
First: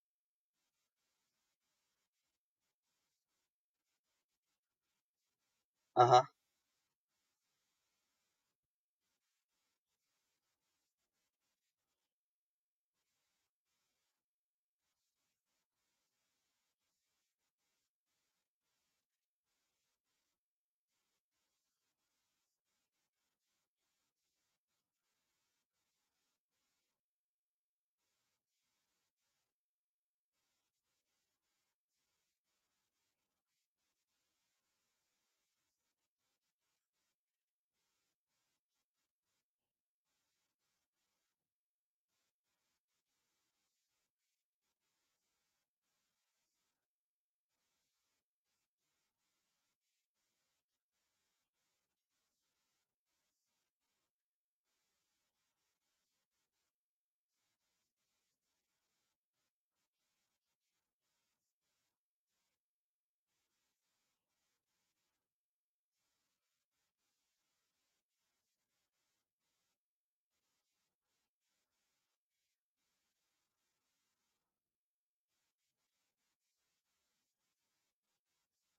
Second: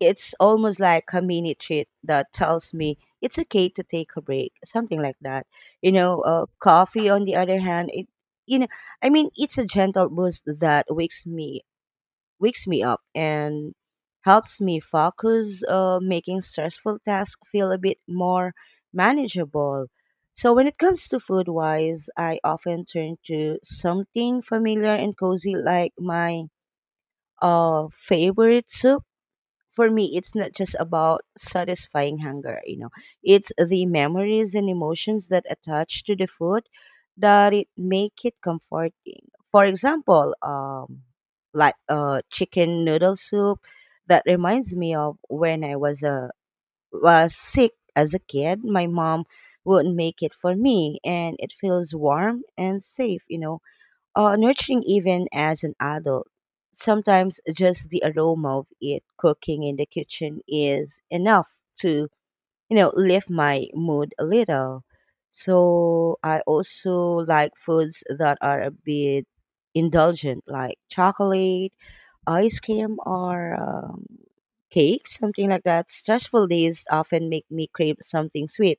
[SPEAKER 2] it's almost like a mini treat that tells me it's okay to take a break, something like that. You know,
[SPEAKER 1] Uh-huh.
[SPEAKER 2] coffee on the other hand, it, you know, I mean, it's a gentle boost that wakes me up and helps me focus, making stressful tasks feel a bit more manageable. So when it comes to food wise, I often turn to something familiar and cozy like my favorite soup. For me it's not just about satisfying hunger, you know, it's the memories and emotions that attach to the food that it make it comforting. For example, like chicken noodle soup that reminds me of when I was sick as a kid. My mom would make it for me and it feels warm and safe, you know, nurturing even as an adult. Sometimes just the aroma of it cooking in the kitchen is enough to, lift my mood a little. So I also like foods that are a bit indulgent, like chocolate ice cream or cake, something like that. Stressful days often make me crave something sweet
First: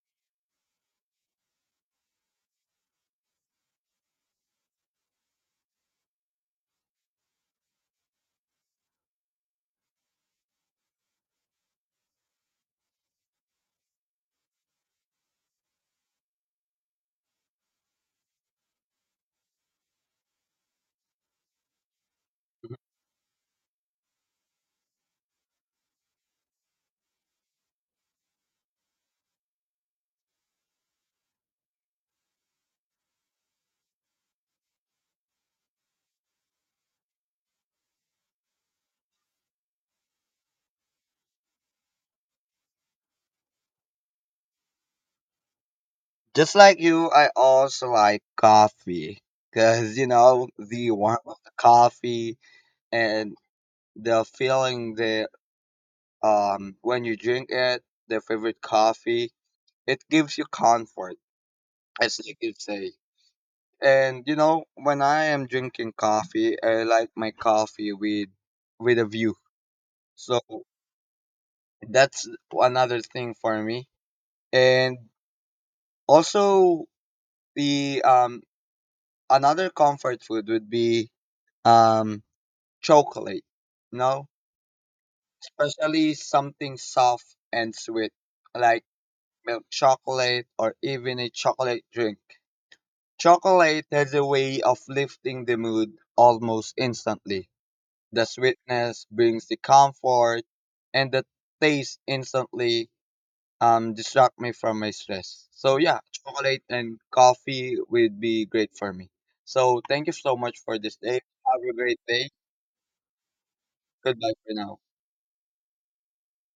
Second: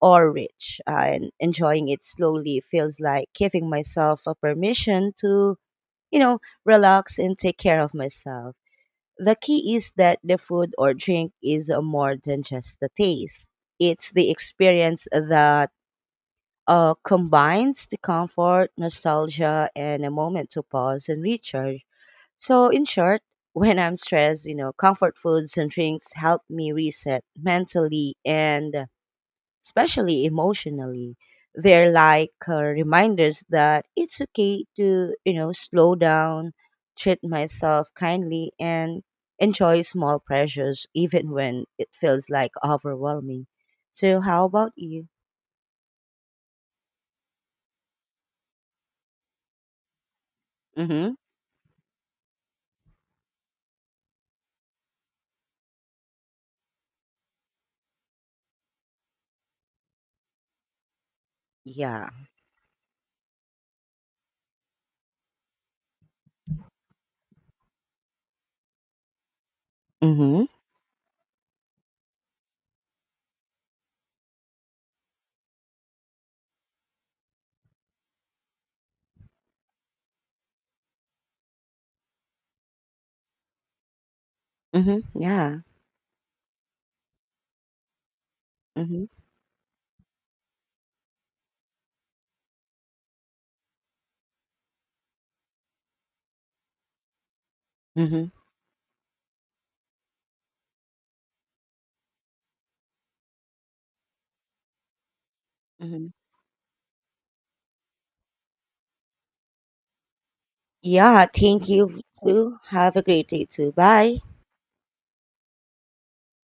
[SPEAKER 2] or rich, and enjoying it slowly feels like giving myself a permission to, relax and take care of myself. The key is that the food or drink is more than just the taste. It's the experience that combines the comfort, nostalgia, and a moment to pause and recharge. So,
[SPEAKER 1] Mm-hmm.
[SPEAKER 2] in short, <laughs> when I'm stressed, you know, comfort foods and drinks help me reset mentally and especially emotionally. They're like reminders that it's okay to, slow down, treat myself kindly, and enjoy small pleasures even when it feels like overwhelming. So, how about you?
[SPEAKER 1] Just like you, I also like coffee. Cause you know,
[SPEAKER 2] Mm
[SPEAKER 1] the
[SPEAKER 2] hmm.
[SPEAKER 1] warmth of the coffee and the feeling that when you drink it, the favorite coffee, it gives you comfort,
[SPEAKER 2] Yeah.
[SPEAKER 1] as like you could say. And you know, when I am drinking coffee, I like my coffee with a view. So
[SPEAKER 2] Mm
[SPEAKER 1] that's another thing for me. And also the another comfort food would be um chocolate, you know,
[SPEAKER 2] hmm. Mm hmm. Yeah.
[SPEAKER 1] especially something soft and sweet like
[SPEAKER 2] Mm hmm.
[SPEAKER 1] milk chocolate or even a chocolate drink. Chocolate has a way of lifting the mood almost instantly. The
[SPEAKER 2] Mm
[SPEAKER 1] sweetness brings the comfort, and the taste instantly distract me from my stress. So yeah,
[SPEAKER 2] hmm.
[SPEAKER 1] chocolate and coffee would be great for me. So thank you so much for this day.
[SPEAKER 2] Yeah,
[SPEAKER 1] Have
[SPEAKER 2] thank
[SPEAKER 1] a great
[SPEAKER 2] you
[SPEAKER 1] day.
[SPEAKER 2] too. Have a great day too. Bye.
[SPEAKER 1] Goodbye for now.